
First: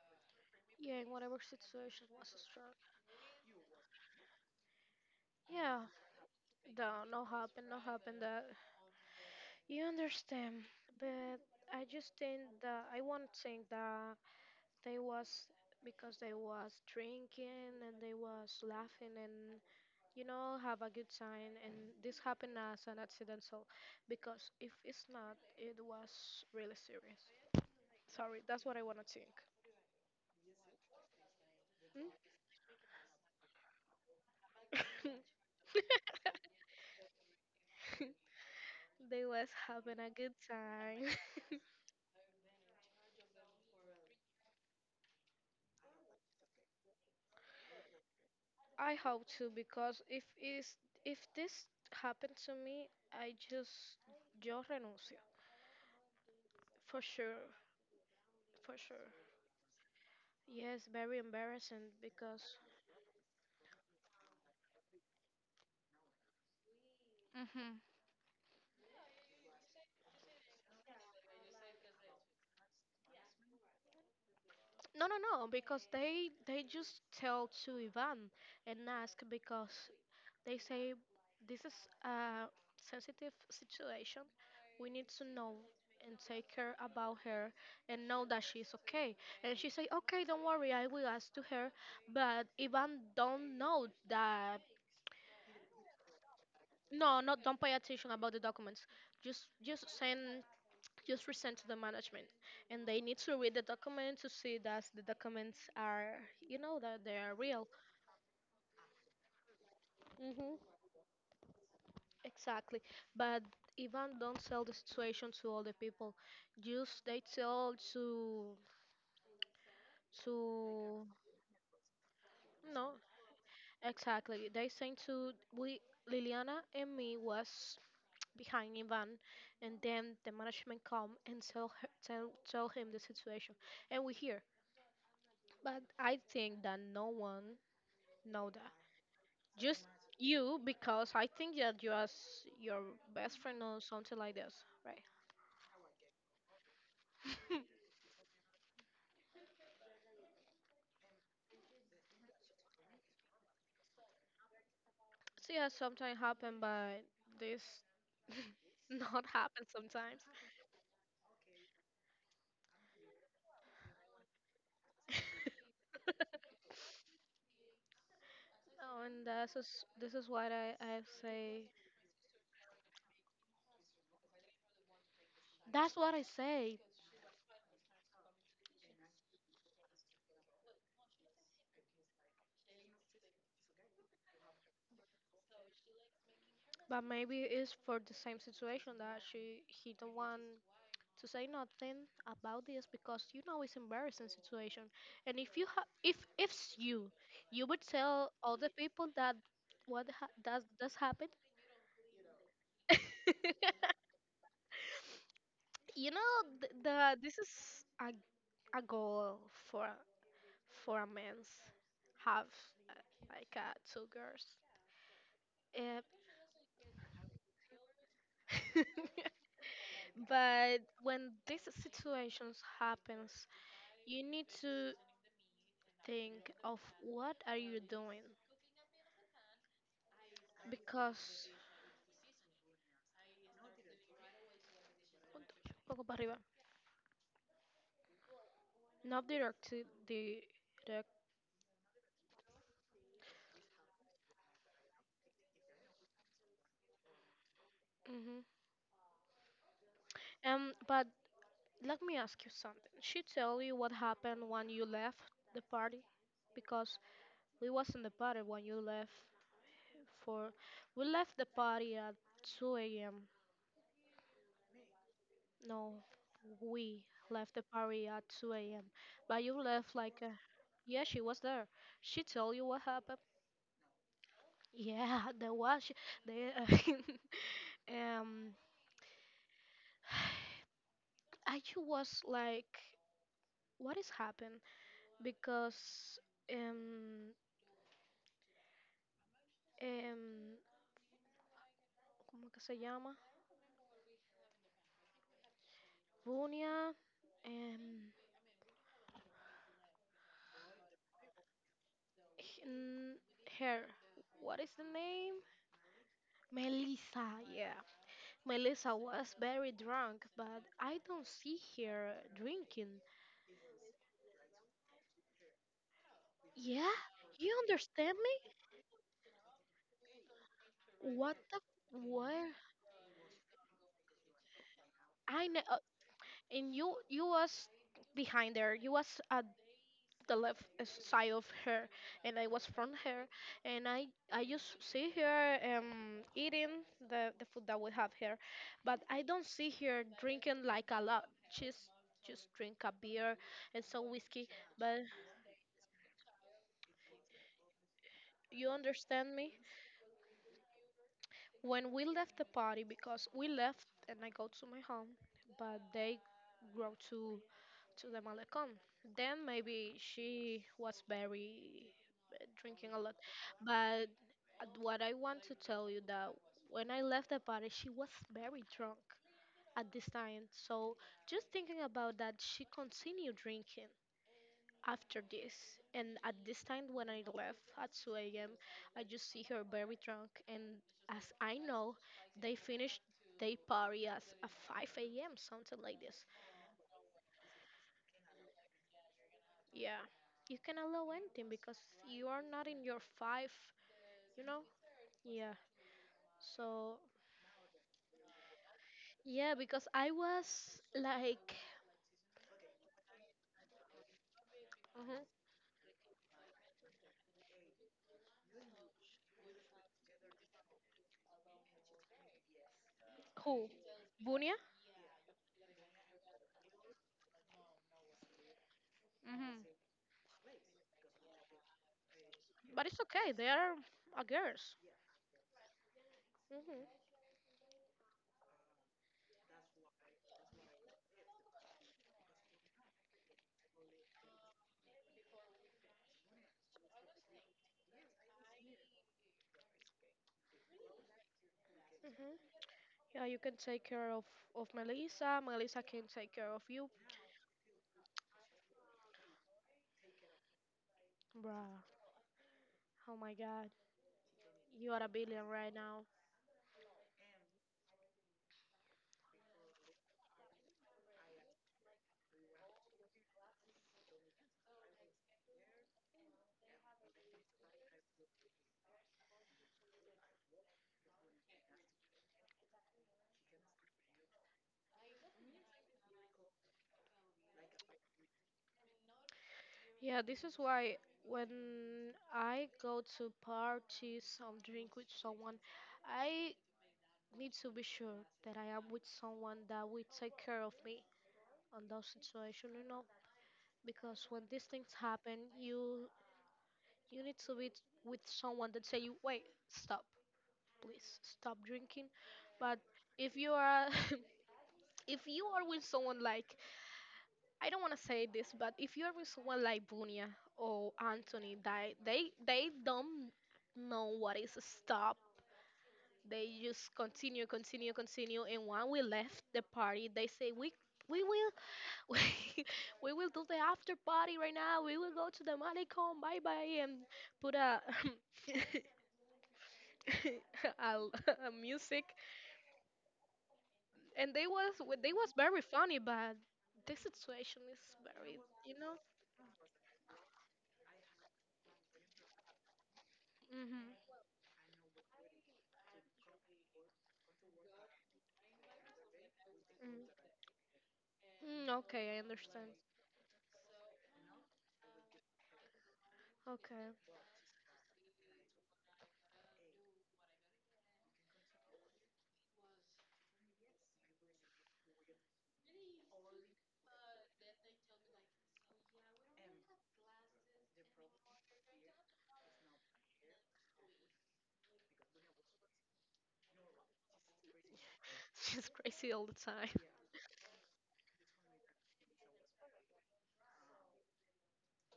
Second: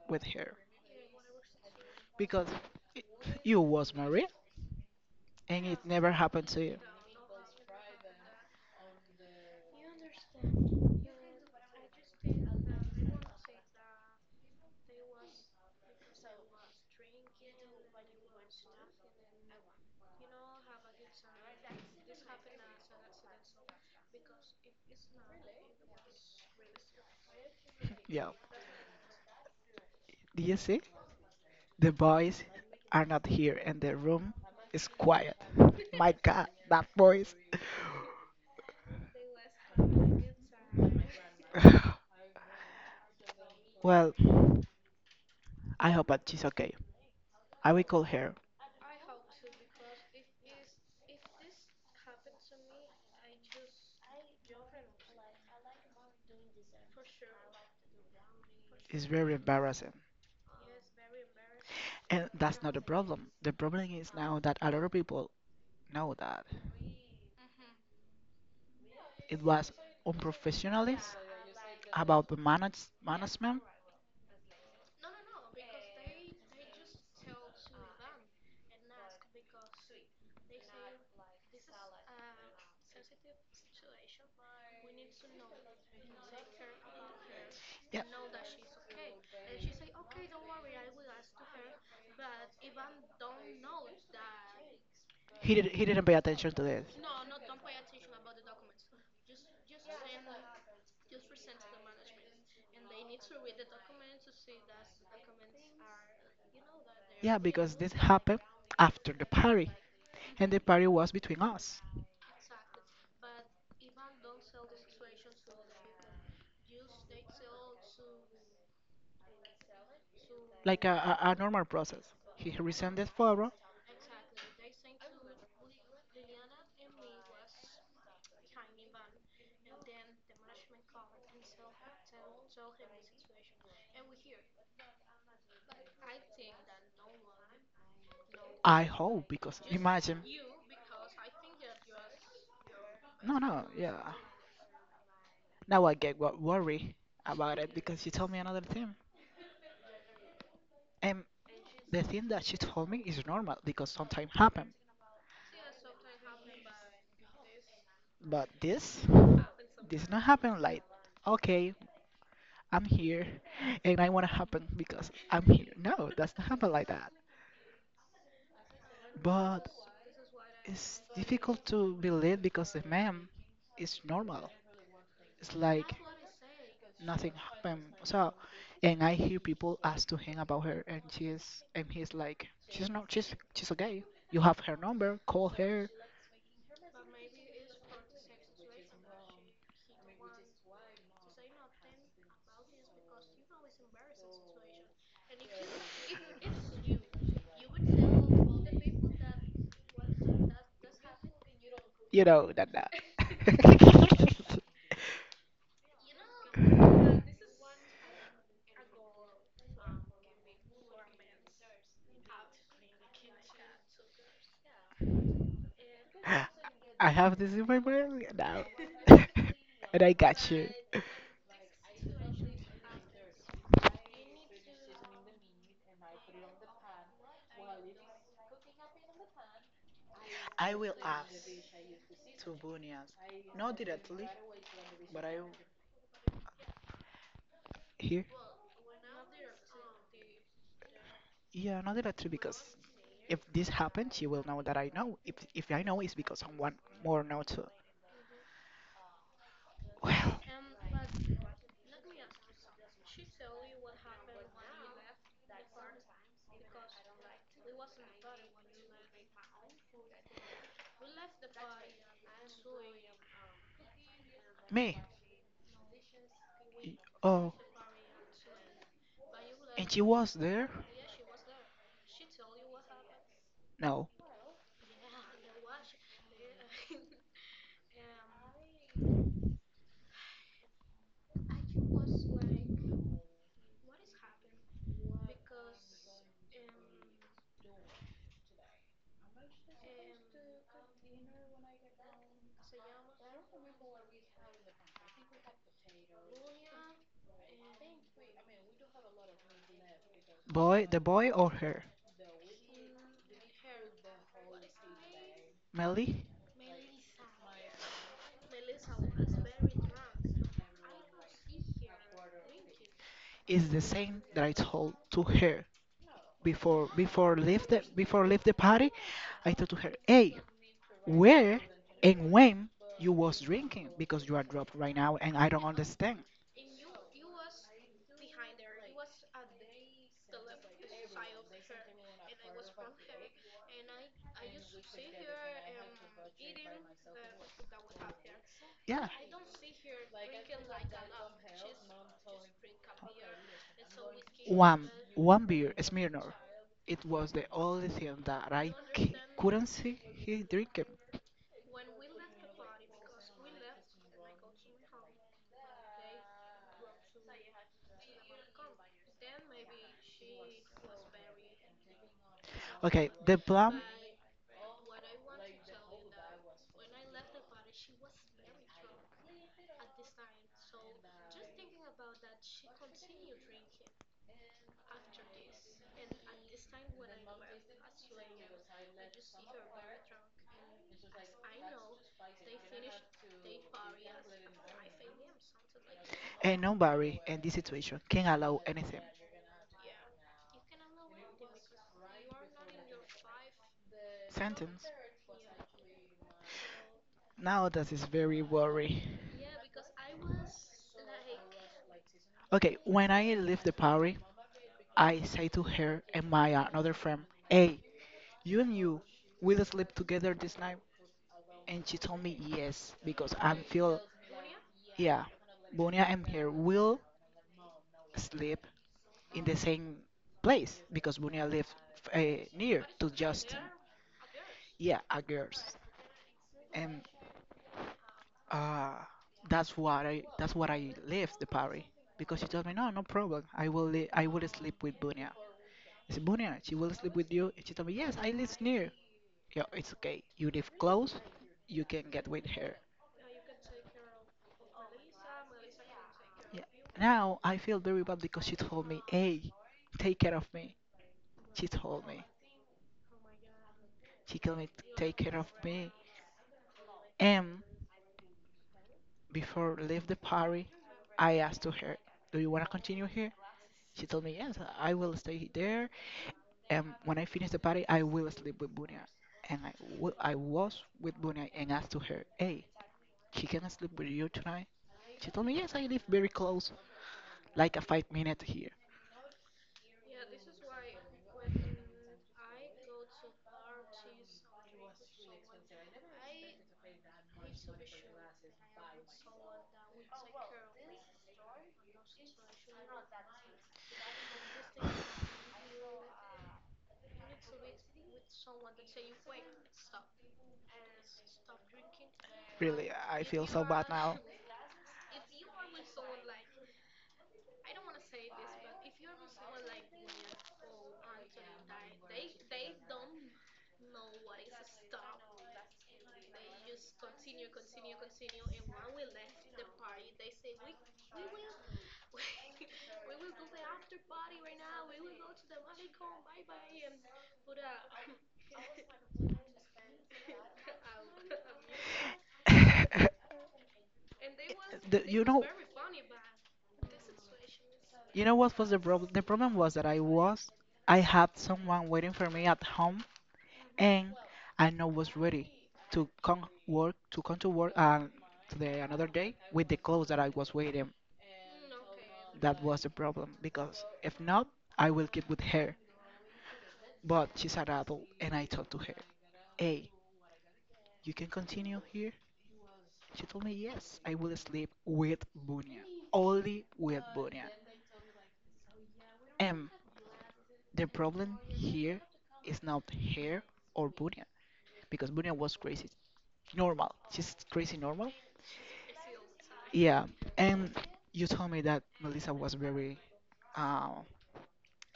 Speaker 2: with her
Speaker 1: Yeah, in whatever situation was
Speaker 2: because
Speaker 1: struck.
Speaker 2: it, you was Maria, and it
Speaker 1: Yeah,
Speaker 2: never happened to you.
Speaker 1: no, no happen, no happen that. You understand, but I just think that I won't think that they was because they was drinking and they was laughing and you know have a good time and this happened as an accident so because if it's not it was really serious
Speaker 2: Yeah.
Speaker 1: sorry that's what I want to think.
Speaker 2: Do you see? The boys are not here and the room is
Speaker 1: Hmm?
Speaker 2: quiet. My god, that voice.
Speaker 1: they was having a good time.
Speaker 2: Well, I hope that she's okay. I will call her.
Speaker 1: I hope to because if is if this happened to me I just yo renuncio for sure for
Speaker 2: It's
Speaker 1: sure.
Speaker 2: very embarrassing.
Speaker 1: Yes, very embarrassing
Speaker 2: And
Speaker 1: because
Speaker 2: that's not the problem. The problem is now that a lot of people know that.
Speaker 1: mhm.
Speaker 2: It was unprofessionalist about the manage, management.
Speaker 1: No, no, no, because they they just tell to Ivan and ask because they say this is a sensitive situation. We need to know and take care about her
Speaker 2: Yeah,
Speaker 1: and know that she's okay. And she say, okay, don't worry, I will ask to her. But Ivan don't know that.
Speaker 2: he did. He didn't pay attention to this.
Speaker 1: No, not don't pay attention about the documents. Just just send just present to the management and they need to read the document to see that the documents are you know that they are
Speaker 2: Yeah,
Speaker 1: real.
Speaker 2: because this happened after the party, and the
Speaker 1: Hmm.
Speaker 2: party was between us,
Speaker 1: Exactly but Ivan don't sell the situation to all the people just they tell to
Speaker 2: like a,
Speaker 1: to
Speaker 2: a, a normal process. He
Speaker 1: no
Speaker 2: resent this photo.
Speaker 1: exactly they saying to we Liliana and me was behind Ivan and then the management come and tell her tell, tell him the situation and we hear but I think that no one know that.
Speaker 2: I hope because
Speaker 1: Just
Speaker 2: imagine.
Speaker 1: you, because I think that you are s- your best
Speaker 2: No,
Speaker 1: friend
Speaker 2: no,
Speaker 1: or
Speaker 2: yeah.
Speaker 1: something like this, right?
Speaker 2: Now I get what worry about it because she told me another thing. And the thing that she told me is normal because sometimes happen.
Speaker 1: So yeah, sometimes happen, but this
Speaker 2: But this,
Speaker 1: not happen
Speaker 2: this
Speaker 1: sometimes.
Speaker 2: not happen like, okay, I'm here and I want to happen because I'm here. No, that's not happen like that.
Speaker 1: Oh, and this
Speaker 2: But
Speaker 1: is this is what I, I
Speaker 2: it's
Speaker 1: say.
Speaker 2: difficult to believe because the man is normal. It's like
Speaker 1: That's what I say.
Speaker 2: nothing happened. So, and I hear people ask to him about her, and she is, and he's like, she's not, she's, she's okay. You have her number, call her.
Speaker 1: But maybe it's for the same situation that she he don't want to say nothing about this because you know it's embarrassing situation. And if you have, if it's you, you would tell all the people that what ha- does does happen.
Speaker 2: You know that that.
Speaker 1: you know th- the this is a, a goal for for a man's have uh, like uh, two girls uh,
Speaker 2: I have this in my brain now, and I got you.
Speaker 1: but when these situations happens you need to think of what are you doing
Speaker 2: I will ask
Speaker 1: because
Speaker 2: to Bunias, not directly, but I
Speaker 1: what the fuck about River?
Speaker 2: here.
Speaker 1: Not directly direct.
Speaker 2: Yeah, not directly because if this happens, she will know that I know. If if I know, it's because someone more know too.
Speaker 1: Hmm.
Speaker 2: Well.
Speaker 1: Um, but let me ask you something. She tell you what happened when you left the party, because we was in the party when you left for. We left the party at two a m.
Speaker 2: Me?
Speaker 1: No,
Speaker 2: Y-
Speaker 1: we
Speaker 2: Oh,
Speaker 1: left the party at two a m. But you
Speaker 2: and
Speaker 1: left
Speaker 2: she
Speaker 1: like. A,
Speaker 2: was there?
Speaker 1: yeah, she was there. She told you what happened.
Speaker 2: No.
Speaker 1: Yeah, there was. She, they, um, I just was like, what is happened? Because um um ¿cómo que se llama? Bunia. um
Speaker 2: Boy, the boy or her,
Speaker 1: h- n- Her, what is the name?
Speaker 2: Melly,
Speaker 1: Melissa, yeah. Melissa was very drunk, but I don't see her drinking.
Speaker 2: is the same that I told to her before
Speaker 1: Yeah,
Speaker 2: before
Speaker 1: you
Speaker 2: leave the
Speaker 1: understand
Speaker 2: before leave the
Speaker 1: me?
Speaker 2: party. I told to her, "Hey,
Speaker 1: What
Speaker 2: where
Speaker 1: the
Speaker 2: and
Speaker 1: what?
Speaker 2: when you was drinking because you are drunk right now and I
Speaker 1: I
Speaker 2: don't
Speaker 1: know,
Speaker 2: understand."
Speaker 1: and you you was behind there. You was at the left side of her and I was from her and I I just see her um eating the the food that we have here, but
Speaker 2: Yeah.
Speaker 1: I don't see her drinking like a lot. She's just drink a beer and some whiskey,
Speaker 2: One,
Speaker 1: but
Speaker 2: one beer, Smirnoff. It was the only thing that
Speaker 1: you
Speaker 2: I c-
Speaker 1: understand me,
Speaker 2: couldn't see he drinking.
Speaker 1: when we left the party because we left and I go to my home, but they go to to the malecón. Then maybe she was very uh, drinking a
Speaker 2: Okay,
Speaker 1: lot.
Speaker 2: the plan
Speaker 1: But uh, what I want to tell you that when I left the party, she was very drunk at this time. So just thinking about that, she continued drinking after this. And at this time when I left at two a m, I just see her very drunk. And as I know, they finished their party as at five a m, something like this.
Speaker 2: and nobody in this situation can allow anything.
Speaker 1: Yeah, you can allow anything because you are not in your five, you know?
Speaker 2: Sentence.
Speaker 1: Yeah, so,
Speaker 2: Now that is very worry.
Speaker 1: yeah, because I was like,
Speaker 2: Okay, when I leave the party,
Speaker 1: mhm,
Speaker 2: I say to her and my another friend, "Hey, you and you will sleep together this night?" And she told me yes because I
Speaker 1: who?
Speaker 2: feel
Speaker 1: Bunya?
Speaker 2: yeah, Bonia and her will sleep in the
Speaker 1: Hmm.
Speaker 2: same place because Bunia lived uh, near
Speaker 1: But it's
Speaker 2: to
Speaker 1: okay, they
Speaker 2: Justin.
Speaker 1: are a girls.
Speaker 2: Yeah, a girls,
Speaker 1: Hmm, hmm.
Speaker 2: and uh, that's what I that's what I left the party because she told me no, no problem. I will li- I will sleep with Bunia. I said Bunia, she will sleep with you. And she told me yes, I live near. Yeah, it's okay. You live close, you can get with her.
Speaker 1: Yeah, you can take care of, of Melissa, Melissa can take care
Speaker 2: Yeah.
Speaker 1: of you.
Speaker 2: Now I feel very bad because she told me, hey, take care of me. She
Speaker 1: Bruh,
Speaker 2: told me.
Speaker 1: oh my god,
Speaker 2: She told me to
Speaker 1: you are a
Speaker 2: take care
Speaker 1: billion
Speaker 2: of
Speaker 1: right
Speaker 2: me.
Speaker 1: now.
Speaker 2: And before leave the party, I asked to her, "Do you want to continue here?" She told me, "Yes, I will stay there, and when I finish the party, I will sleep with Bunia." And I w- I was with Bunia and asked to her, "Hey, she can sleep with you tonight?" She told me, "Yes, I live very close, like a five minute here."
Speaker 1: Yeah, this is why when I go to parties or drink with someone, I need to be sure that I am with someone that will take care of me on those situations, you know, because when these things happen, you you need to be t- with someone that say you wait, stop, please, stop drinking. But
Speaker 2: Really, I
Speaker 1: if
Speaker 2: feel
Speaker 1: you
Speaker 2: so bad
Speaker 1: are
Speaker 2: now.
Speaker 1: if you are with someone like, I don't want to say this, but if you are with someone like Bunia or Anthony, that they they don't know what is a stop. They just continue, continue, continue, and when we left the party, they say we we will we we will do the after party right now. We will go to the malecon, bye bye, and put a a, a music. And they was
Speaker 2: The-
Speaker 1: they
Speaker 2: you
Speaker 1: was
Speaker 2: know,
Speaker 1: very funny, but the situation is
Speaker 2: you know
Speaker 1: very,
Speaker 2: what was
Speaker 1: you
Speaker 2: the
Speaker 1: know.
Speaker 2: problem? The problem was that I was, I had someone waiting for me at home,
Speaker 1: Hmm.
Speaker 2: and I know was ready to come work, to come to work and to the another day with the clothes that I was waiting.
Speaker 1: Mm, okay, I
Speaker 2: That
Speaker 1: understand.
Speaker 2: was the problem because if not, I will get with her.
Speaker 1: Okay.
Speaker 2: But she's an adult, and I talked to her. Hey, you can continue here. She told me yes, I will sleep with Bunya, only with Bunya. And the problem here is not her or Bunya because Bunia was crazy, normal, just crazy normal.
Speaker 1: She's crazy all the time.
Speaker 2: Yeah, and you told me that Melissa was very uh,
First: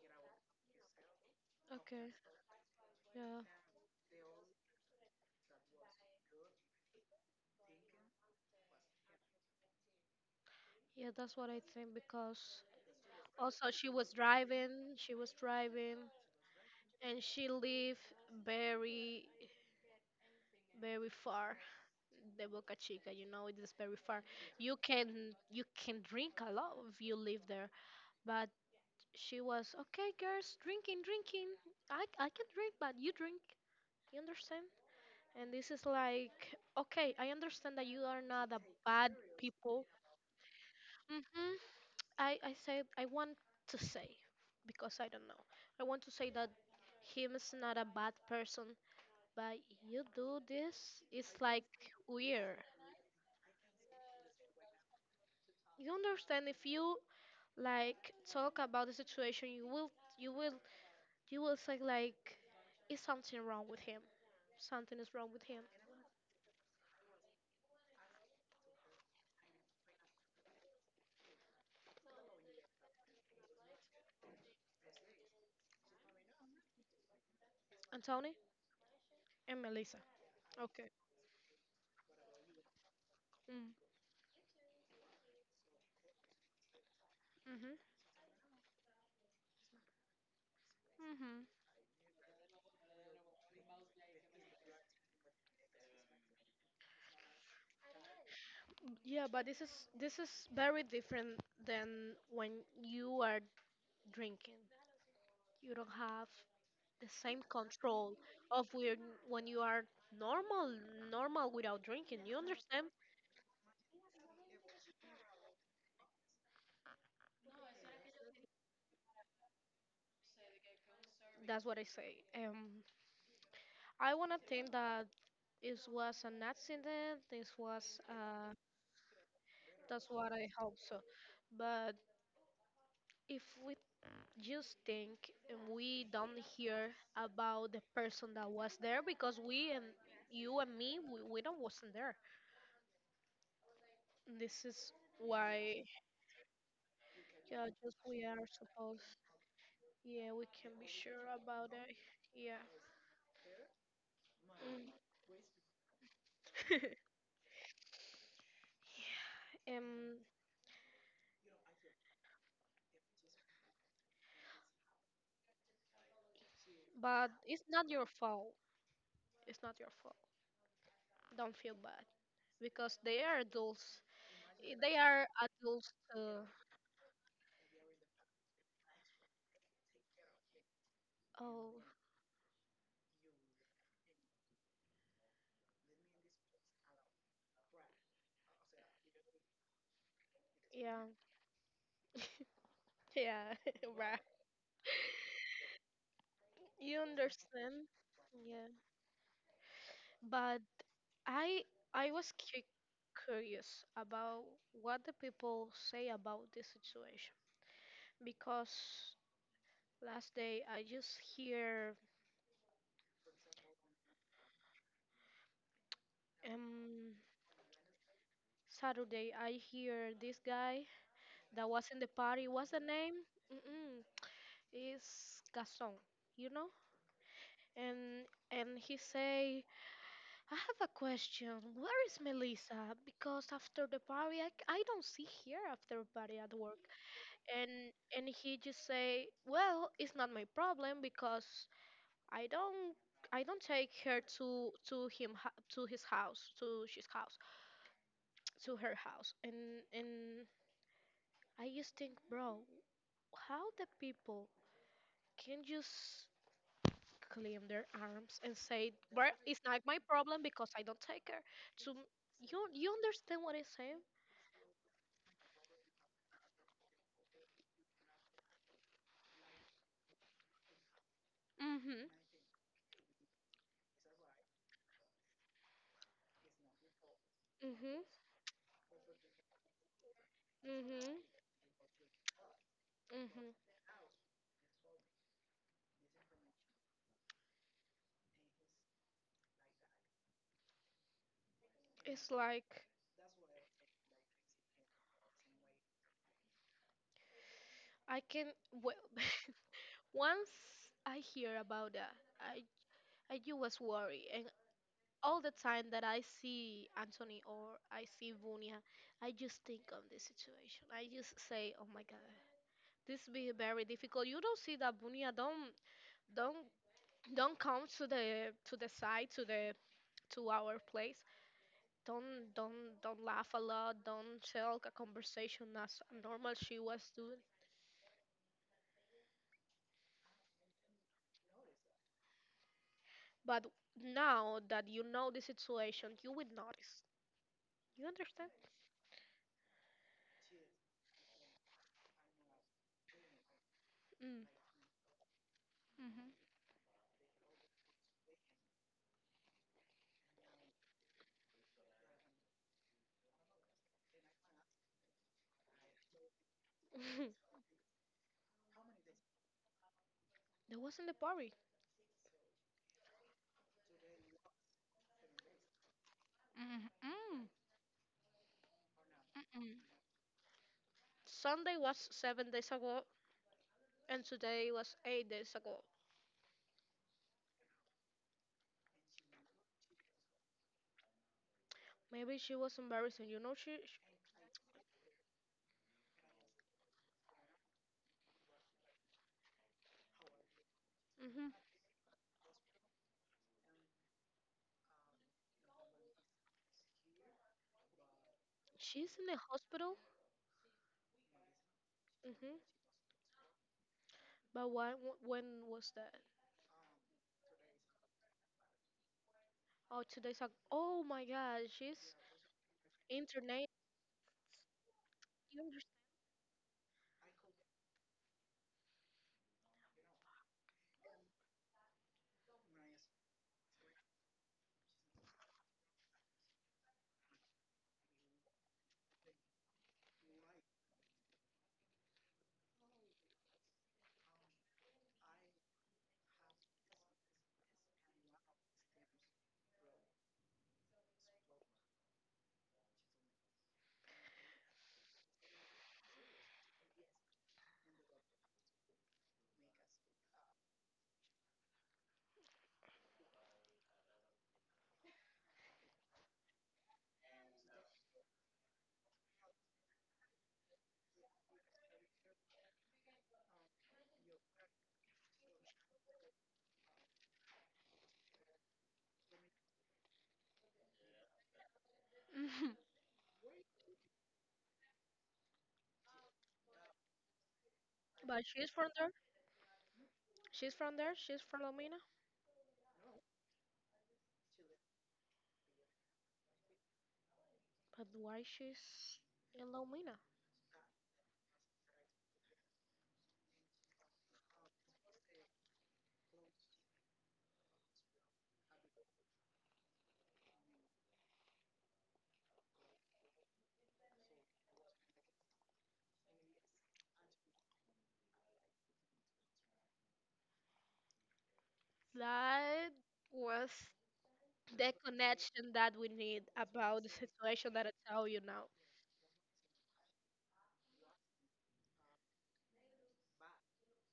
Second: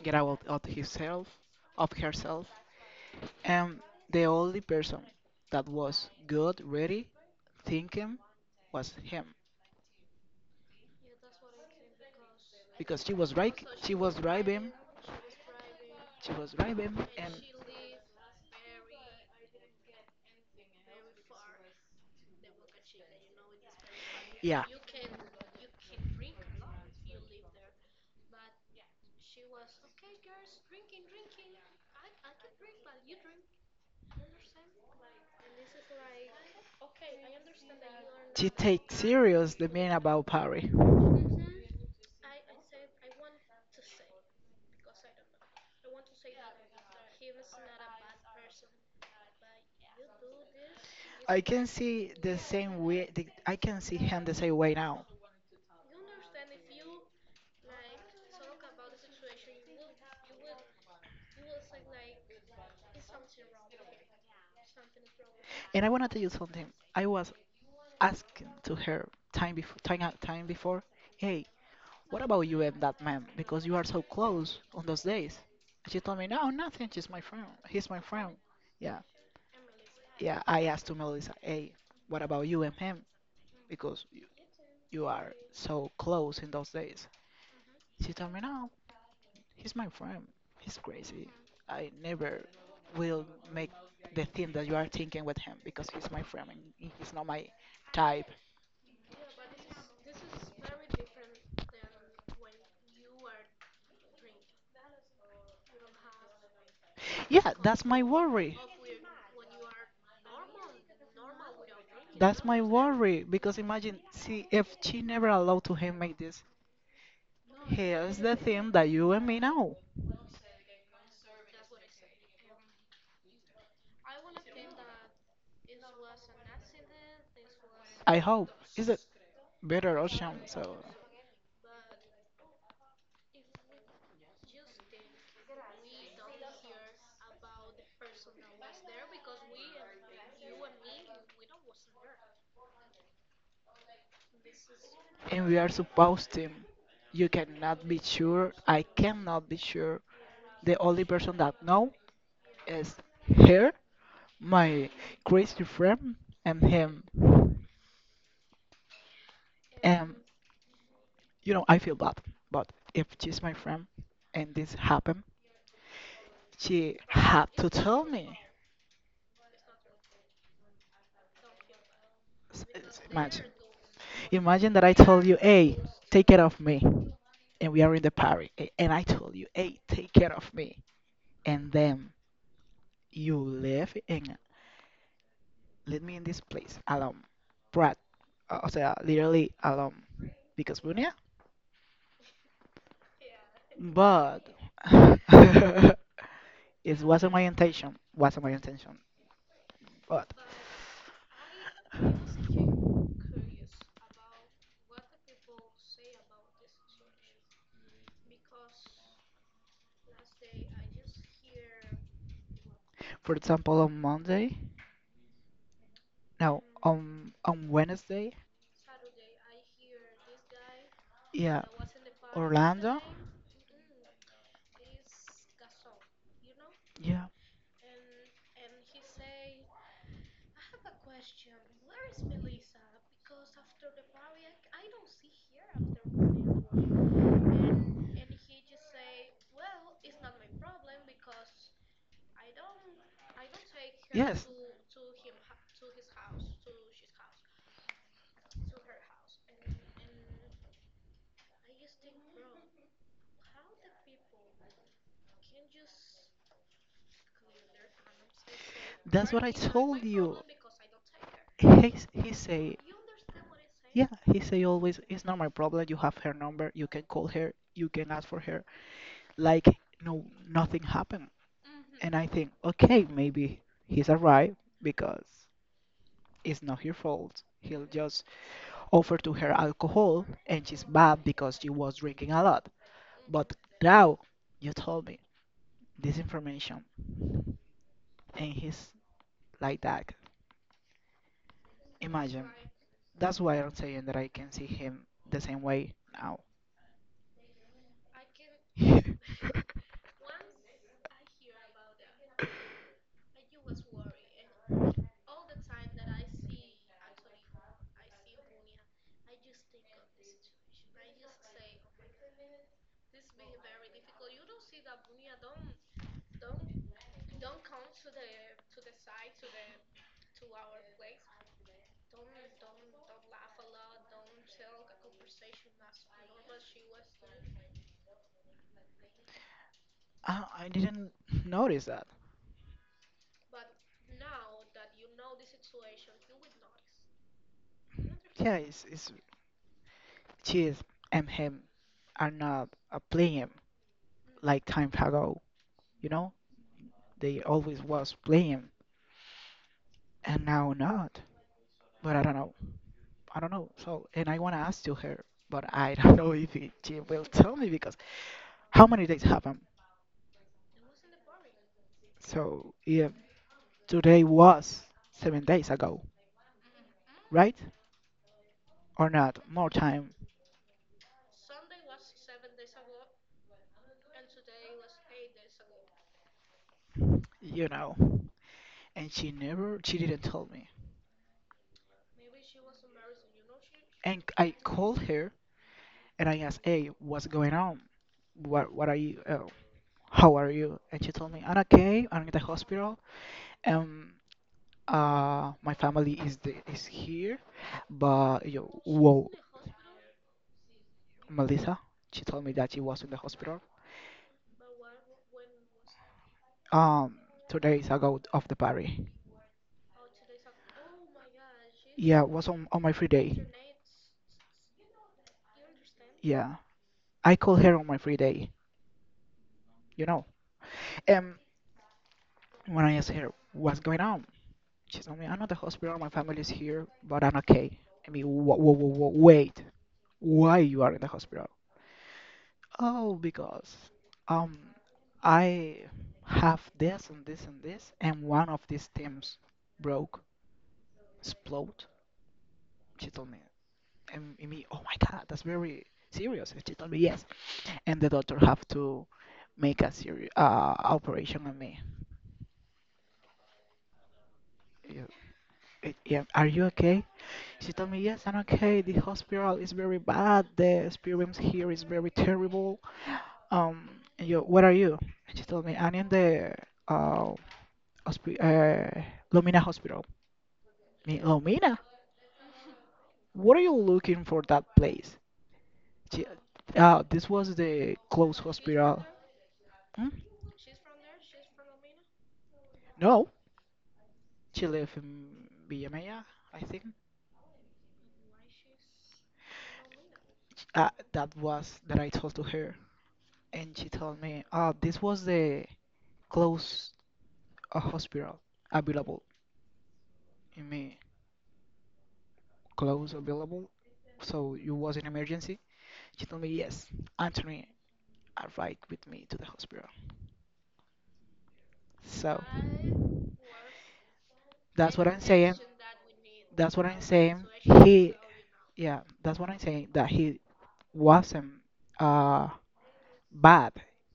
Speaker 2: get out of himself, of
Speaker 1: Okay.
Speaker 2: herself,
Speaker 1: Yeah.
Speaker 2: and the only person that was good, ready, thinking was him
Speaker 1: Yeah, that's what I think because
Speaker 2: because she was right,
Speaker 1: also, she
Speaker 2: she
Speaker 1: was
Speaker 2: was driving,
Speaker 1: driving, she was driving,
Speaker 2: she was driving,
Speaker 1: and
Speaker 2: and
Speaker 1: she lived very, very far. The Boca Chica, you know, it is very far.
Speaker 2: yeah,
Speaker 1: You can you can drink a lot if you live there. But she was okay, girls, drinking, drinking. I I can drink, but you drink. You understand? And this is like, okay, I understand that you are
Speaker 2: to
Speaker 1: not a
Speaker 2: take
Speaker 1: bad
Speaker 2: serious the
Speaker 1: people.
Speaker 2: meaning about Paris.
Speaker 1: Hmm. I, I said I want to say because I don't know. I want to say that him is not a bad person, but you do this, it's
Speaker 2: I
Speaker 1: like
Speaker 2: can see the
Speaker 1: weird.
Speaker 2: same way. The, I can see him the same way now.
Speaker 1: You understand if you like talk about the situation, you will you will you will say like is something wrong with him. Something is wrong with him.
Speaker 2: And I want to tell you something. I was asking to her time before, time, out- time before, hey, what about you and that man? Because you are so close on those days. And she told me, no, nothing. She's my friend. He's my friend.
Speaker 1: Anthony
Speaker 2: Yeah,
Speaker 1: and Melissa.
Speaker 2: yeah. I asked
Speaker 1: Okay.
Speaker 2: to Melissa, hey, what about you and him?
Speaker 1: Mm,
Speaker 2: Because you, you are so close in those days.
Speaker 1: mhm.
Speaker 2: She told me, no. He's my friend. He's crazy.
Speaker 1: Mhm.
Speaker 2: I never will make the thing that you are thinking with him because he's my friend and he's not my type.
Speaker 1: Yeah, but this is this is very different than when you are drinking. You don't have the same
Speaker 2: Yeah, that's my
Speaker 1: control
Speaker 2: worry.
Speaker 1: of when when you are normal, normal without drinking. You
Speaker 2: That's my
Speaker 1: understand?
Speaker 2: worry because imagine, see, if she never allowed to him make this, here's the thing that you and me know.
Speaker 1: That's what I say. Um, I wanna think that it was an accident. This was
Speaker 2: I hope
Speaker 1: uh,
Speaker 2: it's a better
Speaker 1: that's what
Speaker 2: option.
Speaker 1: I
Speaker 2: So
Speaker 1: hope so. But if we just think and we don't hear about the person that was there because we and you and me we, we don't wasn't there. This is
Speaker 2: and we are
Speaker 1: why
Speaker 2: supposed to. You
Speaker 1: yeah,
Speaker 2: cannot
Speaker 1: just
Speaker 2: be
Speaker 1: we are
Speaker 2: sure. I
Speaker 1: supposed.
Speaker 2: cannot be sure.
Speaker 1: Yeah, we can
Speaker 2: The
Speaker 1: be
Speaker 2: only
Speaker 1: sure
Speaker 2: person that
Speaker 1: about
Speaker 2: know
Speaker 1: it. Yeah.
Speaker 2: is her, my crazy friend, and
Speaker 1: Mm.
Speaker 2: him.
Speaker 1: um,
Speaker 2: And you know, I feel bad. But if she's my friend and this happened, she
Speaker 1: but
Speaker 2: had
Speaker 1: it's
Speaker 2: to
Speaker 1: not
Speaker 2: tell
Speaker 1: your
Speaker 2: me.
Speaker 1: fault. It's not your fault. Don't feel bad
Speaker 2: S-
Speaker 1: because
Speaker 2: s-
Speaker 1: they are
Speaker 2: imagine,
Speaker 1: adults.
Speaker 2: imagine
Speaker 1: I-
Speaker 2: that I
Speaker 1: They
Speaker 2: told
Speaker 1: are
Speaker 2: you, "Hey,
Speaker 1: adults.
Speaker 2: take care
Speaker 1: Uh,
Speaker 2: of me," and we are in the party, a- and I told you, "Hey, take care of me," and
Speaker 1: oh,
Speaker 2: then you leave and leave me in this place alone, brat. Uh, o sea, literally alone, because
Speaker 1: yeah,
Speaker 2: Brunia.
Speaker 1: yeah, right.
Speaker 2: But it
Speaker 1: You
Speaker 2: wasn't my
Speaker 1: understand?
Speaker 2: intention. Wasn't my
Speaker 1: Yeah.
Speaker 2: intention. But
Speaker 1: But I, I was cu- curious about what the people say about this situation because last day I just hear
Speaker 2: for example, on Monday, no,
Speaker 1: um
Speaker 2: on on Wednesday,
Speaker 1: Saturday, I hear this guy
Speaker 2: yeah,
Speaker 1: that was in the party. What's the
Speaker 2: Orlando,
Speaker 1: name? Mm-mm, it's Gaston, you know.
Speaker 2: yeah,
Speaker 1: And and he say, I have a question. Where is Melissa? Because after the party, I, c- I don't see her after party at work. And and he just say, well, it's not my problem because I don't I don't take her
Speaker 2: yes,
Speaker 1: to to him hou- to his house to his house to her house. And and I just think, bro, how the people can just claim their arms and say,
Speaker 2: that's
Speaker 1: "Well,
Speaker 2: what I
Speaker 1: it's not my
Speaker 2: told you.
Speaker 1: problem because I don't take her."
Speaker 2: He,
Speaker 1: So
Speaker 2: he
Speaker 1: you
Speaker 2: say,
Speaker 1: you understand what I'm saying?
Speaker 2: yeah, he say always, it's not my problem. You have her number. You can call her. You can ask for her. Like, no, nothing happened.
Speaker 1: Mhm.
Speaker 2: And I think, okay, maybe he's alright because it's not her fault. He'll
Speaker 1: Mhm.
Speaker 2: just offer to her alcohol and she's bad
Speaker 1: Mhm.
Speaker 2: because she was drinking a lot.
Speaker 1: Mhm.
Speaker 2: But now you told me this information and he's like that.
Speaker 1: It's
Speaker 2: Imagine.
Speaker 1: like
Speaker 2: That's why I'm saying that I can see him the same way now.
Speaker 1: I can well,
Speaker 2: I,
Speaker 1: once I hear about that, I I just was worried and all the time that I see Anthony or I see Vunia, I just think on this situation. I just say, "Oh my God, this be very difficult. You don't see that Bunia don't don't don't come to the to the side to the to our place. Don't don't don't laugh a lot. Don't talk a conversation as normal she was doing.
Speaker 2: I didn't notice that.
Speaker 1: But now that you know the situation, you will notice. You understand?
Speaker 2: Yeah, it's, it's she is and him are not a playing
Speaker 1: Mm.
Speaker 2: like time ago. You
Speaker 1: Mhm.
Speaker 2: know, they always was playing and now not. But I don't know. I don't know. So and I wanna ask to her, but I don't know if it, she will tell me because how many days happened?
Speaker 1: there wasn't a party.
Speaker 2: So yeah, today was seven days ago,
Speaker 1: Mhm. Mm.
Speaker 2: right? Or not? More
Speaker 1: Mm-mm.
Speaker 2: time
Speaker 1: Sunday was seven days ago, and today was eight days ago.
Speaker 2: you know. And she never, she didn't tell me.
Speaker 1: Maybe she was embarrassing. You know, she.
Speaker 2: And I called her and I asked, hey, what's going on? What, what are you, uh, how are you? And she told me,
Speaker 1: Hmm.
Speaker 2: I'm okay, I'm in the hospital. Um, uh, my family is the, is here, but you know,
Speaker 1: She's in
Speaker 2: whoa,
Speaker 1: the hospital.
Speaker 2: Melissa, she told me
Speaker 1: Hmm.
Speaker 2: that she was in the hospital.
Speaker 1: But when when was that?
Speaker 2: Um, Two days ago of the party.
Speaker 1: Oh, two days ago. Oh my God, she's
Speaker 2: Yeah, was on, on my free day.
Speaker 1: internated. You understand?
Speaker 2: Yeah, I called her on my free day, you know. Um, When I asked her what's going on, she told me, I'm at the hospital, my family is here, but I'm okay. I mean, wha wha wha wha- wait, why you are in the hospital? Oh, because um, I have this and this and this, and one of these things broke, explode. She told me, and me, oh my God, that's very serious. And she told me yes, and the doctor have to make a serious uh, operation on me. Yeah, it- yeah, are you okay? She told me, yes, I'm okay. The hospital is very bad. The experience here is very terrible. Um, and yo, where are you? And she told me, I'm in the uh, hospi- uh, Lumina Hospital. Me, Lumina?
Speaker 1: Mhm.
Speaker 2: What are you looking for that place? She, uh, this was the close
Speaker 1: But she's from
Speaker 2: hospital.
Speaker 1: there.
Speaker 2: Hmm?
Speaker 1: She's from there. She's from Lomina.
Speaker 2: No, she lived in Villa Maya, I think.
Speaker 1: But why she's in Lomina?
Speaker 2: Uh, that was that I told to her, and she told me, ah this was the close uh, hospital available in me. Clothes available, so it was an emergency. She told me, yes, Anthony arrived with me to the hospital. So
Speaker 1: That was
Speaker 2: that's
Speaker 1: the
Speaker 2: what I'm saying.
Speaker 1: connection that we need
Speaker 2: That's what I'm
Speaker 1: about the
Speaker 2: saying.
Speaker 1: situation that I
Speaker 2: He,
Speaker 1: tell you now.
Speaker 2: yeah, that's what I'm saying. That he wasn't uh bad.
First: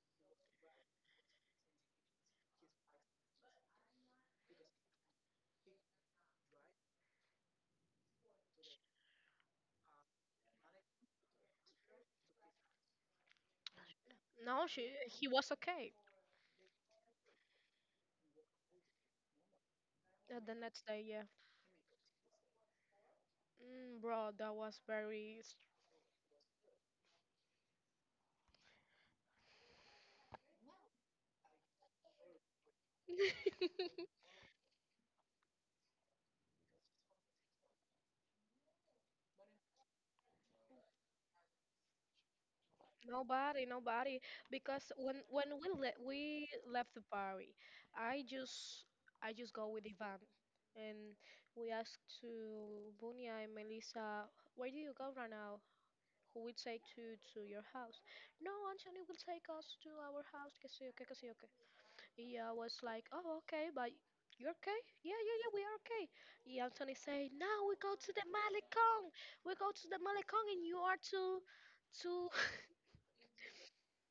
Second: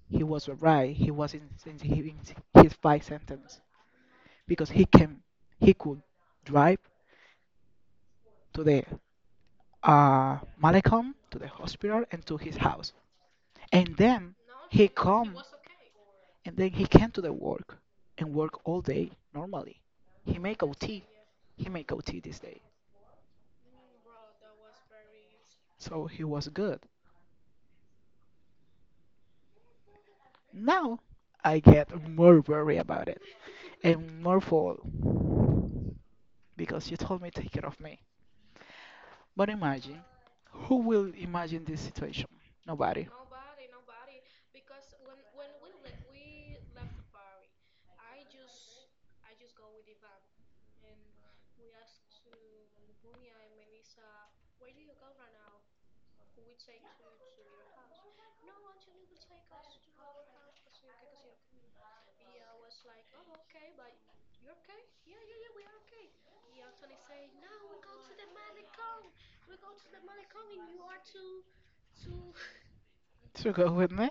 Speaker 2: He was right. He was in, in he- in his five sentence because he came. He could drive to the uh Malecom to the hospital and to his house, and then
Speaker 1: No,
Speaker 2: he
Speaker 1: she he
Speaker 2: come.
Speaker 1: was okay.
Speaker 2: And then he came to the work and work all day normally. He
Speaker 1: Uh, the
Speaker 2: make
Speaker 1: next day,
Speaker 2: O T.
Speaker 1: yeah.
Speaker 2: He make O T this day.
Speaker 1: Mm, bro, that was very.
Speaker 2: So he was good. Now I get more worried about it
Speaker 1: S-
Speaker 2: and more full because you told me take care of me. But imagine, who will imagine this situation? Nobody.
Speaker 1: Nobody, nobody. Because when when we le we left the party, I just I just go with Ivan, and we asked to Bunia and Melissa, where do you go right now? Who will take to to your house? No, Anthony will take us to our house. Que sí, okay, que sí, okay. Yeah, I was like, oh, okay, but you're okay? Yeah, yeah, yeah, we are okay. Yeah, Anthony said, no, we go to the Malecón. We go to the Malecón, and you are too, too.
Speaker 2: To go with me.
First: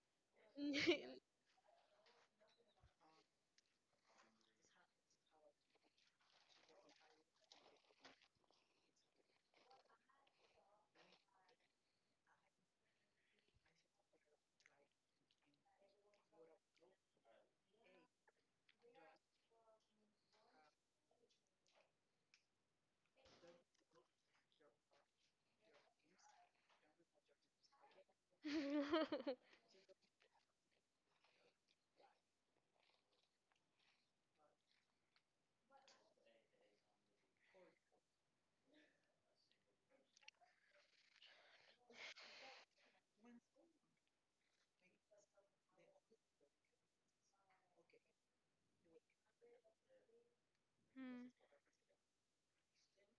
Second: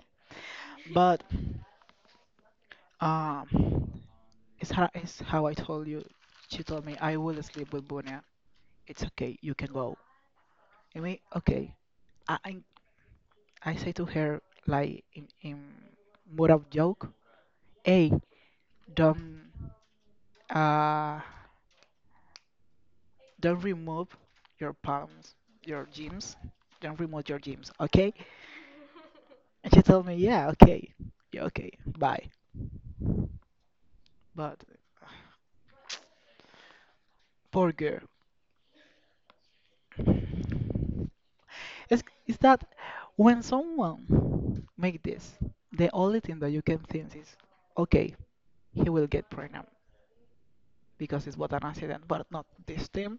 Speaker 2: But um, it's how, it's how I told you. She told me I will sleep with Bunya. It's okay. You can go. I mean, okay. I, I I say to her like in, in more of joke, hey, don't uh don't remove your palms, your jeans. Don't remove your jeans, okay? And she told me, yeah, okay, yeah, okay, bye. But poor girl, it's, it's that when someone make this, the only thing that you can think is, okay, he will get pregnant because
Speaker 1: Mm.
Speaker 2: it was an accident, but not this time.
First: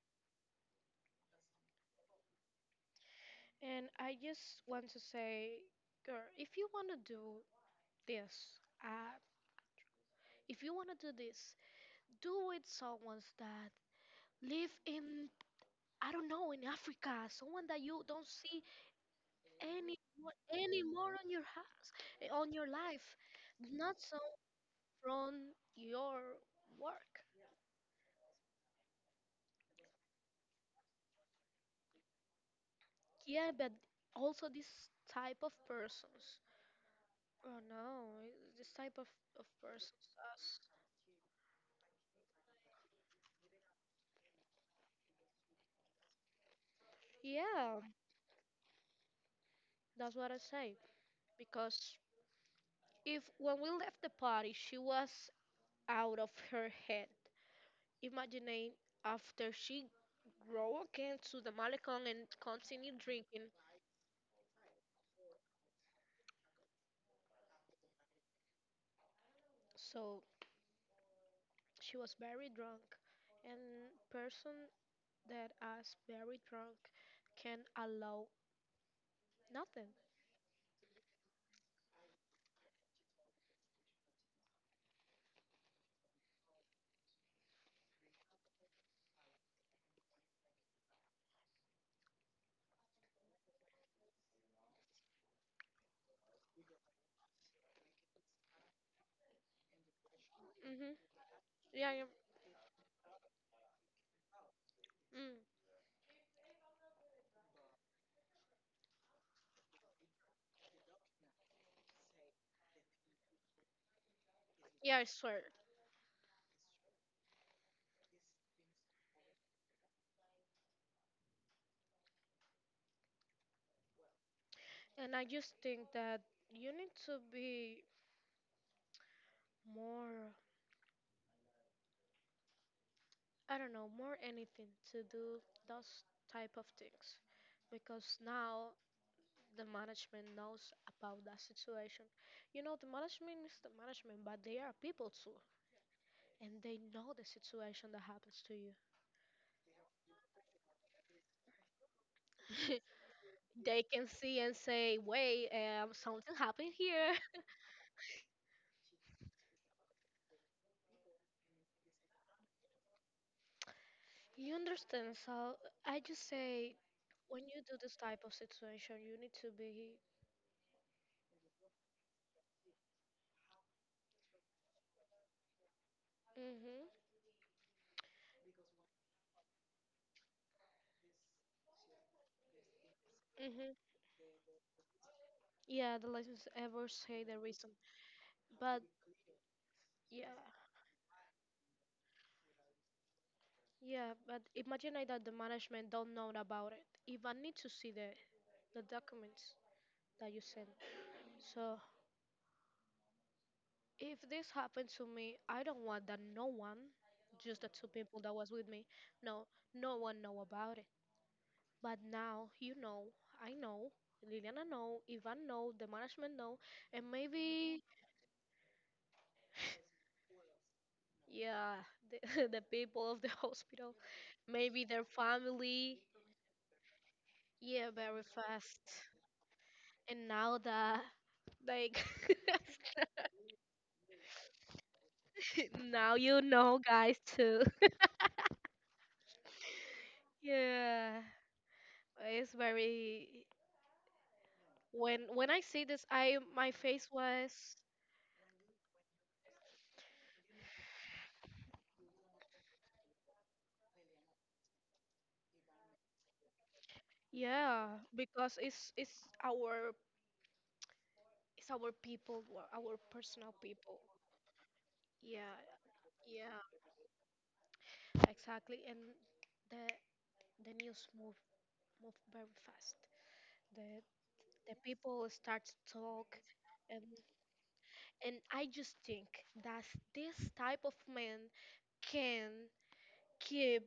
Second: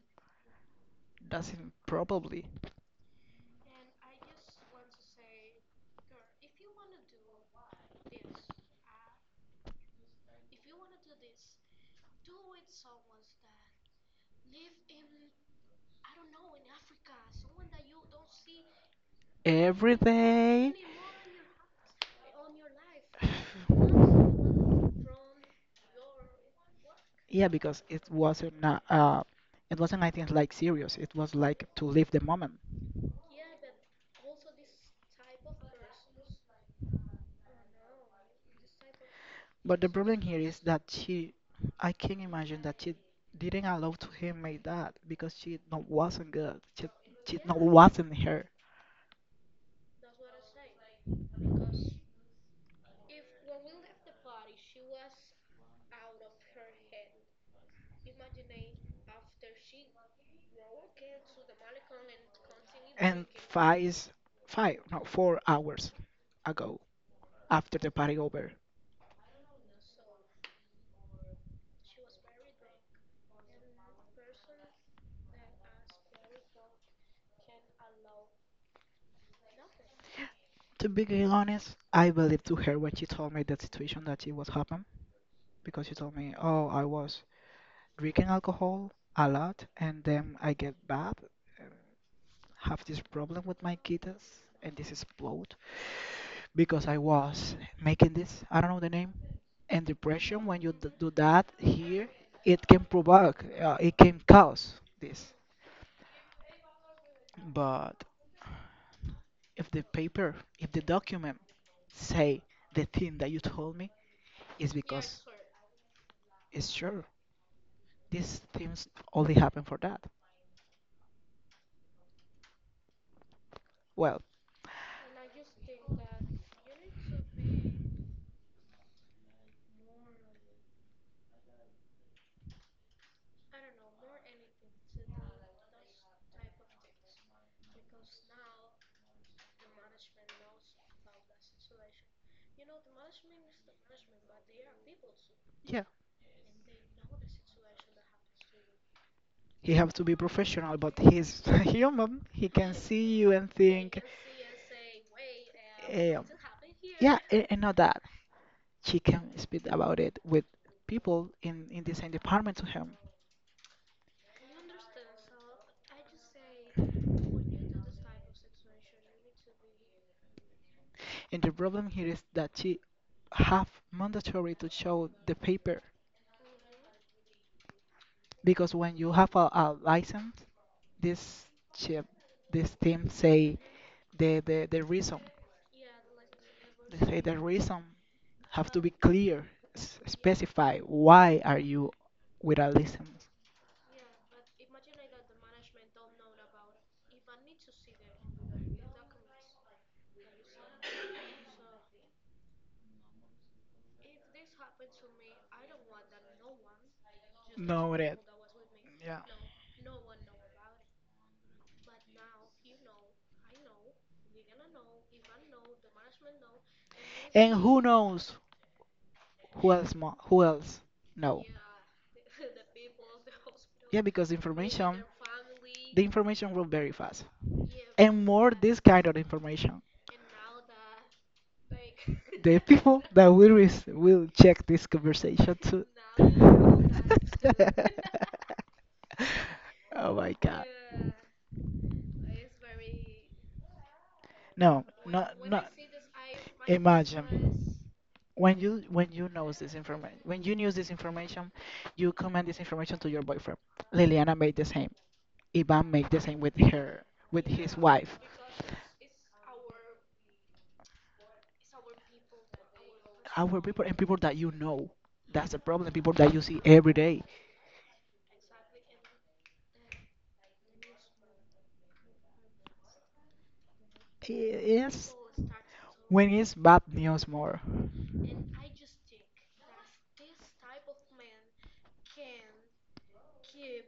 Speaker 2: Doesn't probably
Speaker 1: And I just want to say, girl, if you want to do this, uh, if you want to do this, do with someone that live in, I don't know, in Africa, someone that you don't see
Speaker 2: every
Speaker 1: any more-
Speaker 2: day.
Speaker 1: anymore on your house, eh, on your life, not so from your work.
Speaker 2: Yeah, because it wasn't not, uh, it wasn't I think like serious. It was like to live the moment.
Speaker 1: Yeah, but also this type of persons. Oh no, eh, this type of, of
Speaker 2: But the
Speaker 1: persons.
Speaker 2: problem here is that she, I can imagine that she didn't allow to him make that because she not wasn't good. She she not
Speaker 1: Yeah,
Speaker 2: wasn't her.
Speaker 1: that's what I say. Because if when we left the party, she was out of her head. Imagining after she grow again to the Malecon and continue
Speaker 2: And
Speaker 1: drinking.
Speaker 2: five, is- five, no, four hours ago after the party over.
Speaker 1: So she was very drunk, and person that is very drunk can allow nothing.
Speaker 2: To be honest, I believed to her when she told me that situation that it was happen because she told me, "Oh, I was drinking alcohol a lot, and then I get bad, um, have this problem with my kidneys, and this explode because I was making this. I don't know the name. And depression, when you d
Speaker 1: Mhm.
Speaker 2: do that
Speaker 1: Yeah. Yeah.
Speaker 2: here, it can provoke, uh, it can cause this.
Speaker 1: Mm.
Speaker 2: But if the paper, if the document say the thing that you told me, is
Speaker 1: Yeah, I
Speaker 2: because."
Speaker 1: swear.
Speaker 2: It's sure. These things only happen for that. Well,
Speaker 1: And I just think that you need to be more, I don't know, more anything to do those type of things. Because now the management knows about that situation. You know, the management is the management, but they are people too.
Speaker 2: yeah,
Speaker 1: And they know the situation that happens to you.
Speaker 2: he have to be professional, but he's human. He can see you and
Speaker 1: they
Speaker 2: think,
Speaker 1: can see and say, wait, um,
Speaker 2: um,
Speaker 1: something happened here.
Speaker 2: yeah, and, and not that. She can speak about it with people in, in the same department to him.
Speaker 1: You understand, Sal? I just say when you do this type of situation, you need to be.
Speaker 2: And the problem here is that she have mandatory to show the paper
Speaker 1: Mhm.
Speaker 2: because when you have a, a license, this chip, this team say
Speaker 1: Mhm.
Speaker 2: the the, the reason,
Speaker 1: Yeah, the license ever
Speaker 2: they say
Speaker 1: say
Speaker 2: the
Speaker 1: the reason,
Speaker 2: reason have to
Speaker 1: but
Speaker 2: be clear, s-
Speaker 1: yeah,
Speaker 2: specify why are you with without license.
Speaker 1: yeah. But imagine like that the management don't know about it. Even need to see the the documents that you send. So if this happened to me, I don't want that. No one, just the two
Speaker 2: No red.
Speaker 1: people that was with me,
Speaker 2: Yeah.
Speaker 1: no, no one know about it. But now you know, I know, Liliana know, Ivan know, the management know, and
Speaker 2: And who
Speaker 1: maybe
Speaker 2: knows who else, mo- who else. No.
Speaker 1: yeah, the the people of the hospital,
Speaker 2: Yeah, because
Speaker 1: maybe
Speaker 2: information,
Speaker 1: their family.
Speaker 2: the information will very fast,
Speaker 1: Yeah, very
Speaker 2: and more this kind
Speaker 1: fast.
Speaker 2: of information.
Speaker 1: And now that like
Speaker 2: The people that will res- will check this conversation too.
Speaker 1: now you know guys too.
Speaker 2: Oh my god.
Speaker 1: Yeah, it's very
Speaker 2: No,
Speaker 1: when
Speaker 2: not
Speaker 1: when I
Speaker 2: not.
Speaker 1: see this, I my face
Speaker 2: Imagine
Speaker 1: was
Speaker 2: when you when you know this information, when you knew this information, you comment this information to your boyfriend. Liliana made the same. Ivan made the same with her, with his, yeah,
Speaker 1: yeah
Speaker 2: wife.
Speaker 1: because it's it's our it's our people, wa- our personal
Speaker 2: Our people and
Speaker 1: people.
Speaker 2: people that you know. That's
Speaker 1: Yeah,
Speaker 2: the problem. People that you see
Speaker 1: yeah,
Speaker 2: every day.
Speaker 1: exactly. And the the news move move very fast. The the
Speaker 2: Is
Speaker 1: people start to
Speaker 2: when
Speaker 1: talk,
Speaker 2: it's bad
Speaker 1: and
Speaker 2: news more.
Speaker 1: and I just think that this type of man can keep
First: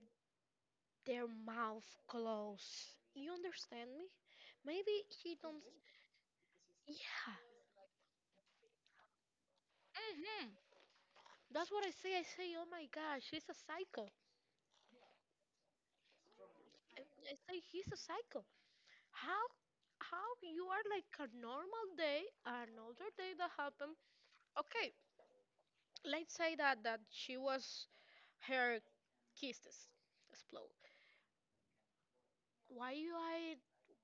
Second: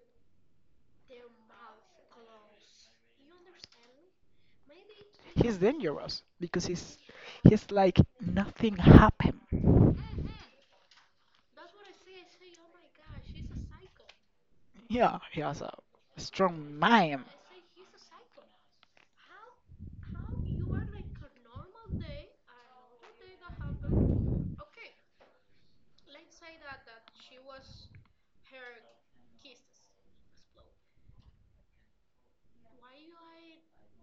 Speaker 1: their mouth closed. You understand me? Maybe he
Speaker 2: He's
Speaker 1: don't.
Speaker 2: dangerous because he's
Speaker 1: Yeah,
Speaker 2: he's like nothing happened.
Speaker 1: hmm that's what I say. I say, oh my gosh, he's a psycho.
Speaker 2: Yeah, he has a strong
Speaker 1: I,
Speaker 2: mind.
Speaker 1: I say he's a psycho. How how you are like a normal day, another day that happened. Okay, let's say that that she was her kisses explode. Why you I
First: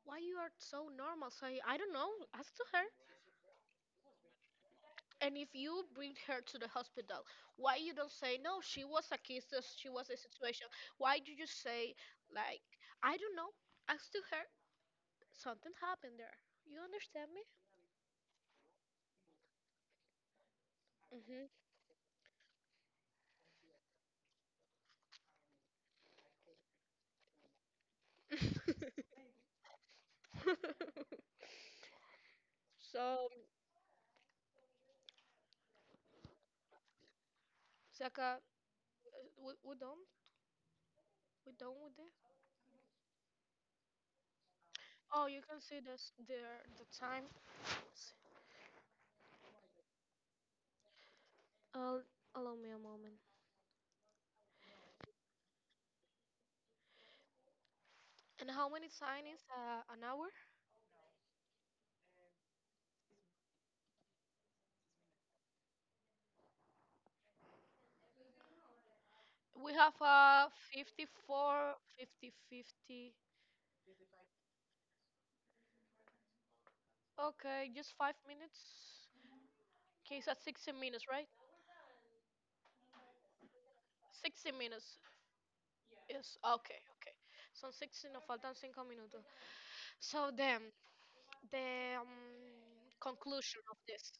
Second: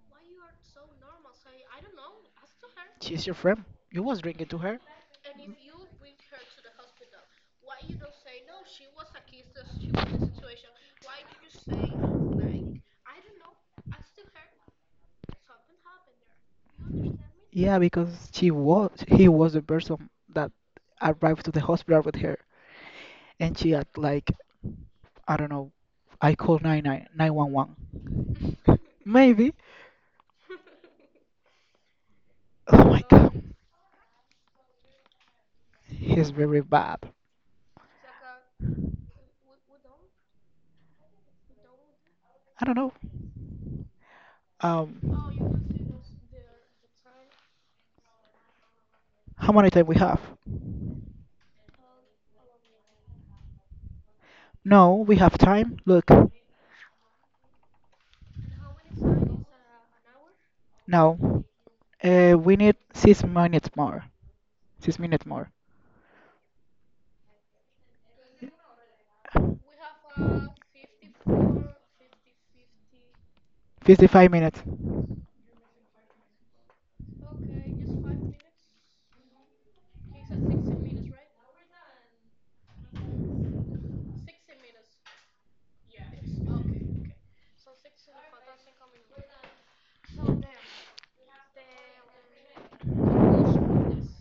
Speaker 1: why you are so normal? Say I don't know. Ask to her.
Speaker 2: She's your friend. You was drinking to her.
Speaker 1: And if you bring her to the hospital, why you don't say no? She was a kisses. She was a situation. Why do you say like I don't know? Ask to her. Something happened there. You understand me?
Speaker 2: Yeah, because she was, he was the person that arrived to the hospital with her, and she had like I don't know. I called nine nine nine one one. Maybe.
Speaker 1: Hmm
Speaker 2: Oh my
Speaker 1: So
Speaker 2: god, he's very bad.
Speaker 1: it's like we, we done we done with it.
Speaker 2: I don't know.
Speaker 1: Oh, you can
Speaker 2: Um,
Speaker 1: see this there the time. S-
Speaker 2: how many time we have?
Speaker 1: Uh, Allow me a moment.
Speaker 2: No, we have time. Look,
Speaker 1: And how many time is uh, an hour?
Speaker 2: no, uh, we need six minutes more. Six minutes more.
Speaker 1: We have uh fifty-four, fifty, fifty.
Speaker 2: fifty-five minutes.
Speaker 1: Okay, just five minutes. Okay, it's at sixty minutes, right? sixty minutes. Yes. Okay. Okay. Son sixty, nos faltan cinco minutos. So then the um, conclusion of this.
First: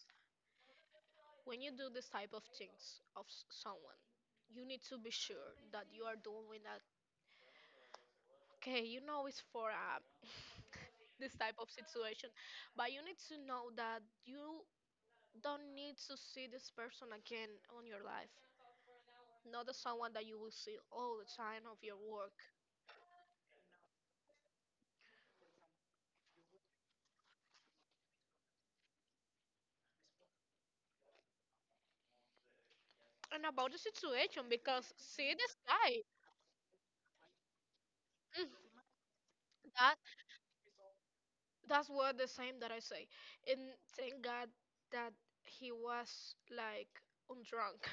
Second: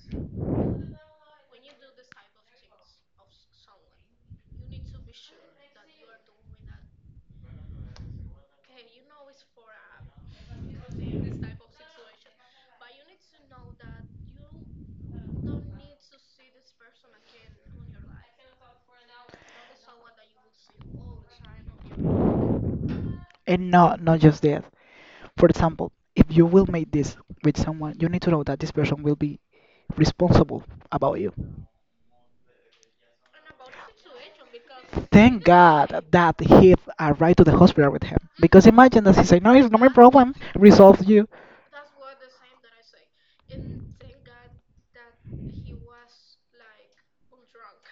Speaker 1: When you do this type of things of s- someone, you need to be sure that you are doing that. Okay, you know it's for uh, this type of situation, but you need to know that you don't need to see this person again on your life. Not as someone that you will see all the time of your work.
Speaker 2: And not not just that. For example, if you will make this with someone, you need to know that this person will be responsible about you.
Speaker 1: And about the situation, because see
Speaker 2: Thank
Speaker 1: this guy.
Speaker 2: God that he arrived to the hospital with him. Because
Speaker 1: Mm,
Speaker 2: imagine that he said, "No, it's not my
Speaker 1: That
Speaker 2: problem. Resolve you."
Speaker 1: that's what the same that I say. And thank God that he was like undrunk.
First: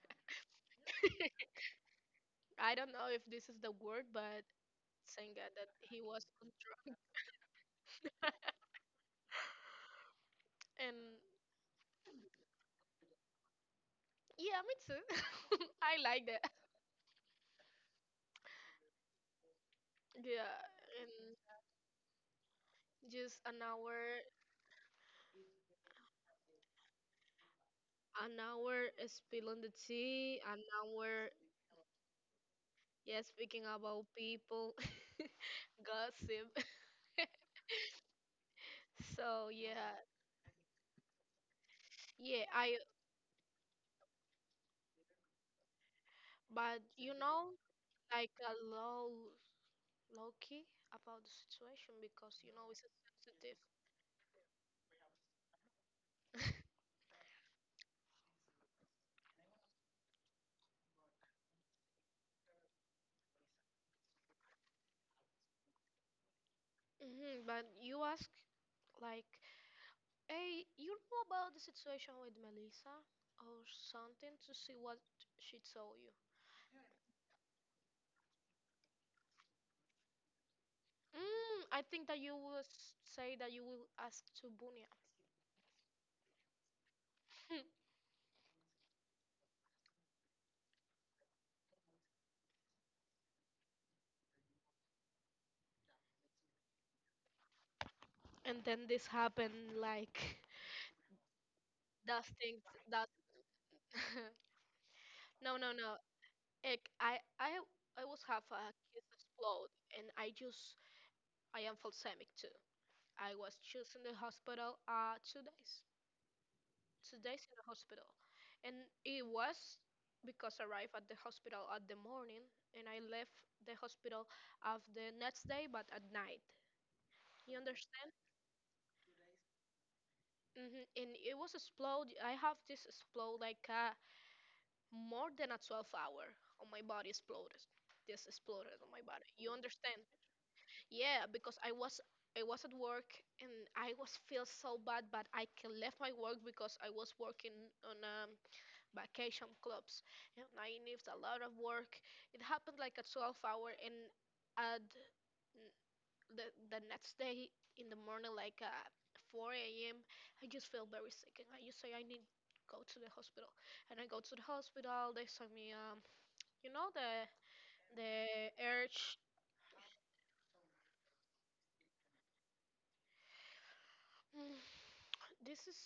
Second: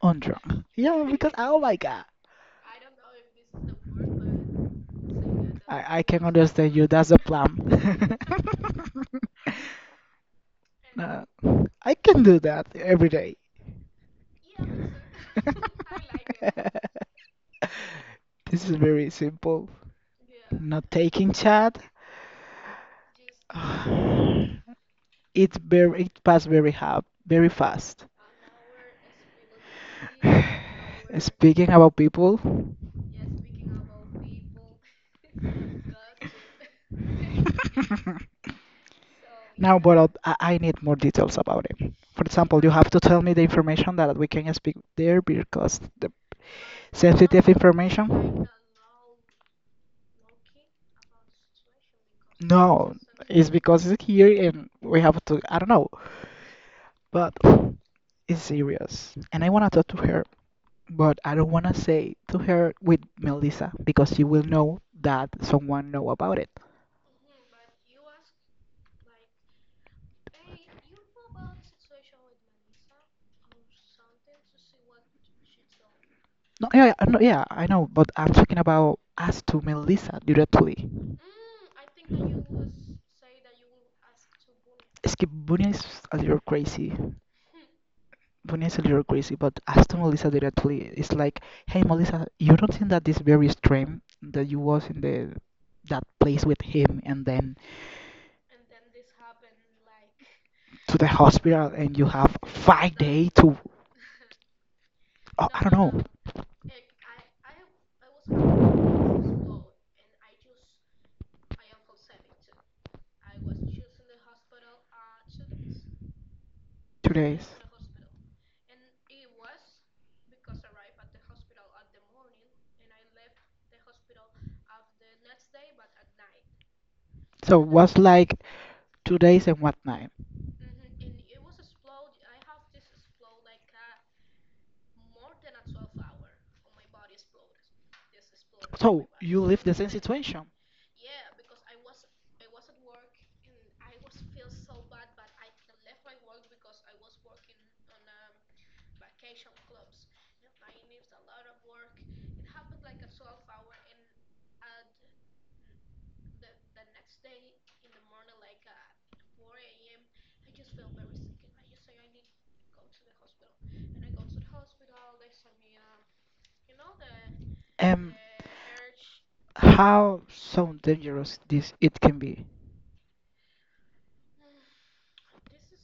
Speaker 2: On drunk. Yeah, because oh my god,
Speaker 1: I don't know if this is the word, but thank God that
Speaker 2: I
Speaker 1: he
Speaker 2: I can
Speaker 1: was on
Speaker 2: understand you.
Speaker 1: drugs.
Speaker 2: That's a plan.
Speaker 1: And
Speaker 2: No, I can do that every day.
Speaker 1: yeah, me too. I like that.
Speaker 2: This is very simple.
Speaker 1: Yeah,
Speaker 2: Not
Speaker 1: and
Speaker 2: taking chat.
Speaker 1: just an hour,
Speaker 2: It's very, it passed very hard, very fast.
Speaker 1: an hour spilling the tea, an hour,
Speaker 2: Speaking about people.
Speaker 1: yeah, speaking about people, gossip. So
Speaker 2: Now,
Speaker 1: yeah,
Speaker 2: but I'll- I I need more details about it. For
Speaker 1: yeah,
Speaker 2: example, you
Speaker 1: I,
Speaker 2: have to tell me the information that we can speak there because the.
Speaker 1: but you
Speaker 2: Sensitive
Speaker 1: know,
Speaker 2: information?
Speaker 1: like a low, low key about the situation because you know it's a
Speaker 2: No, it's
Speaker 1: sensitive.
Speaker 2: because it's here and we have to. I don't know, but it's serious. And I want to talk to her, but I don't want to say to her with Melissa because she will know that someone know about it.
Speaker 1: Hmm but you ask like, hey, you know about the situation with Melissa or something to see what she told you?
Speaker 2: No, yeah, I know, yeah, I know, but I'm talking about us to Melissa directly.
Speaker 1: Mm, I think that you will s- say that you will ask to Bunya.
Speaker 2: Es que Bunny is a little crazy. Vanessa, you're crazy, but after Melissa directly, it's like, hey, Melissa, you don't think that this very stream that you was in the that place with him and then
Speaker 1: And then this happened like
Speaker 2: to the hospital, and you
Speaker 1: that
Speaker 2: have
Speaker 1: things
Speaker 2: five
Speaker 1: that
Speaker 2: day to, oh,
Speaker 1: no, no,
Speaker 2: I don't
Speaker 1: no.
Speaker 2: know,
Speaker 1: Ick, I I I was half a kiss explode and I just I am balsamic too. I was just in the hospital uh two days.
Speaker 2: two
Speaker 1: Two days
Speaker 2: days.
Speaker 1: in the hospital. And it was because I arrived at the hospital at the morning and I left the hospital of the next day, but at night. You
Speaker 2: So was
Speaker 1: understand?
Speaker 2: like two days and what night?
Speaker 1: Hmm And it was explode. I have this explode like uh, more than a twelve hour on my body exploded. This exploded on my
Speaker 2: So
Speaker 1: body.
Speaker 2: you
Speaker 1: You
Speaker 2: live the same
Speaker 1: understand?
Speaker 2: situation.
Speaker 1: Yeah, because I was I was at work and I was feel so bad, but I can left my work because I was working on a vacation clubs, and I need a lot of work. It happened like a twelve hour, and at n- the the next day in the morning, like uh, four a m, I just feel very sick, and I just say I need go to the hospital, and I go to the hospital. They send me um, you know the the
Speaker 2: Um,
Speaker 1: urge.
Speaker 2: how so dangerous this it can be.
Speaker 1: Mm, this is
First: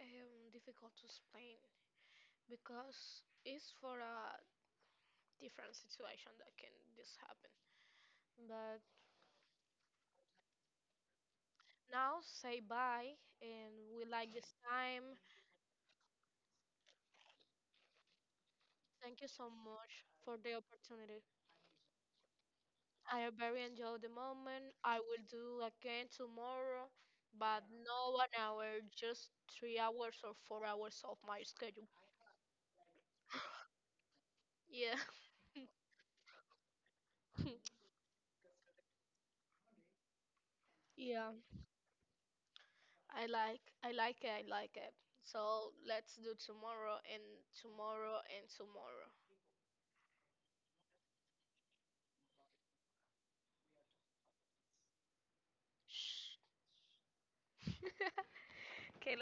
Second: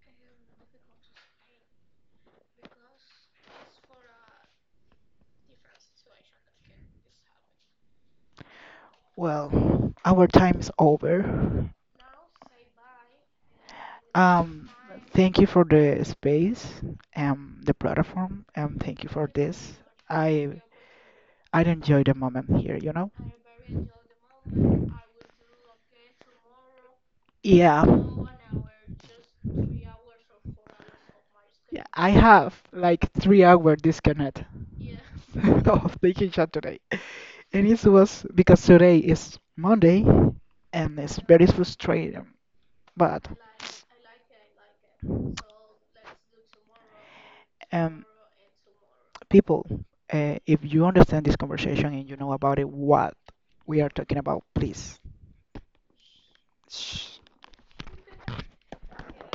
Speaker 1: um, difficult to explain because it's for a different situation that can this happen. But
Speaker 2: Well, our time is over.
Speaker 1: now say bye and we like this
Speaker 2: Um,
Speaker 1: time.
Speaker 2: thank you for the space and the platform, and thank you
Speaker 1: Thank you
Speaker 2: for
Speaker 1: so
Speaker 2: this.
Speaker 1: much for the
Speaker 2: I
Speaker 1: opportunity.
Speaker 2: I enjoy the moment here, you know.
Speaker 1: I very enjoyed the moment. I will do again tomorrow, but
Speaker 2: Yeah.
Speaker 1: no one hour, just three hours or four hours of my
Speaker 2: Yeah,
Speaker 1: schedule.
Speaker 2: I have like three hour disconnect
Speaker 1: Yeah,
Speaker 2: of taking shot today, and it was because today is Monday, and it's
Speaker 1: yeah.
Speaker 2: very frustrating.
Speaker 1: I
Speaker 2: But
Speaker 1: like, I like it. I like it. So let's do tomorrow and
Speaker 2: Um,
Speaker 1: tomorrow and tomorrow.
Speaker 2: people, uh, if you understand this conversation and you know about it, what we are talking about, please.
Speaker 1: Shh.
Speaker 2: Shh.
Speaker 1: Okay,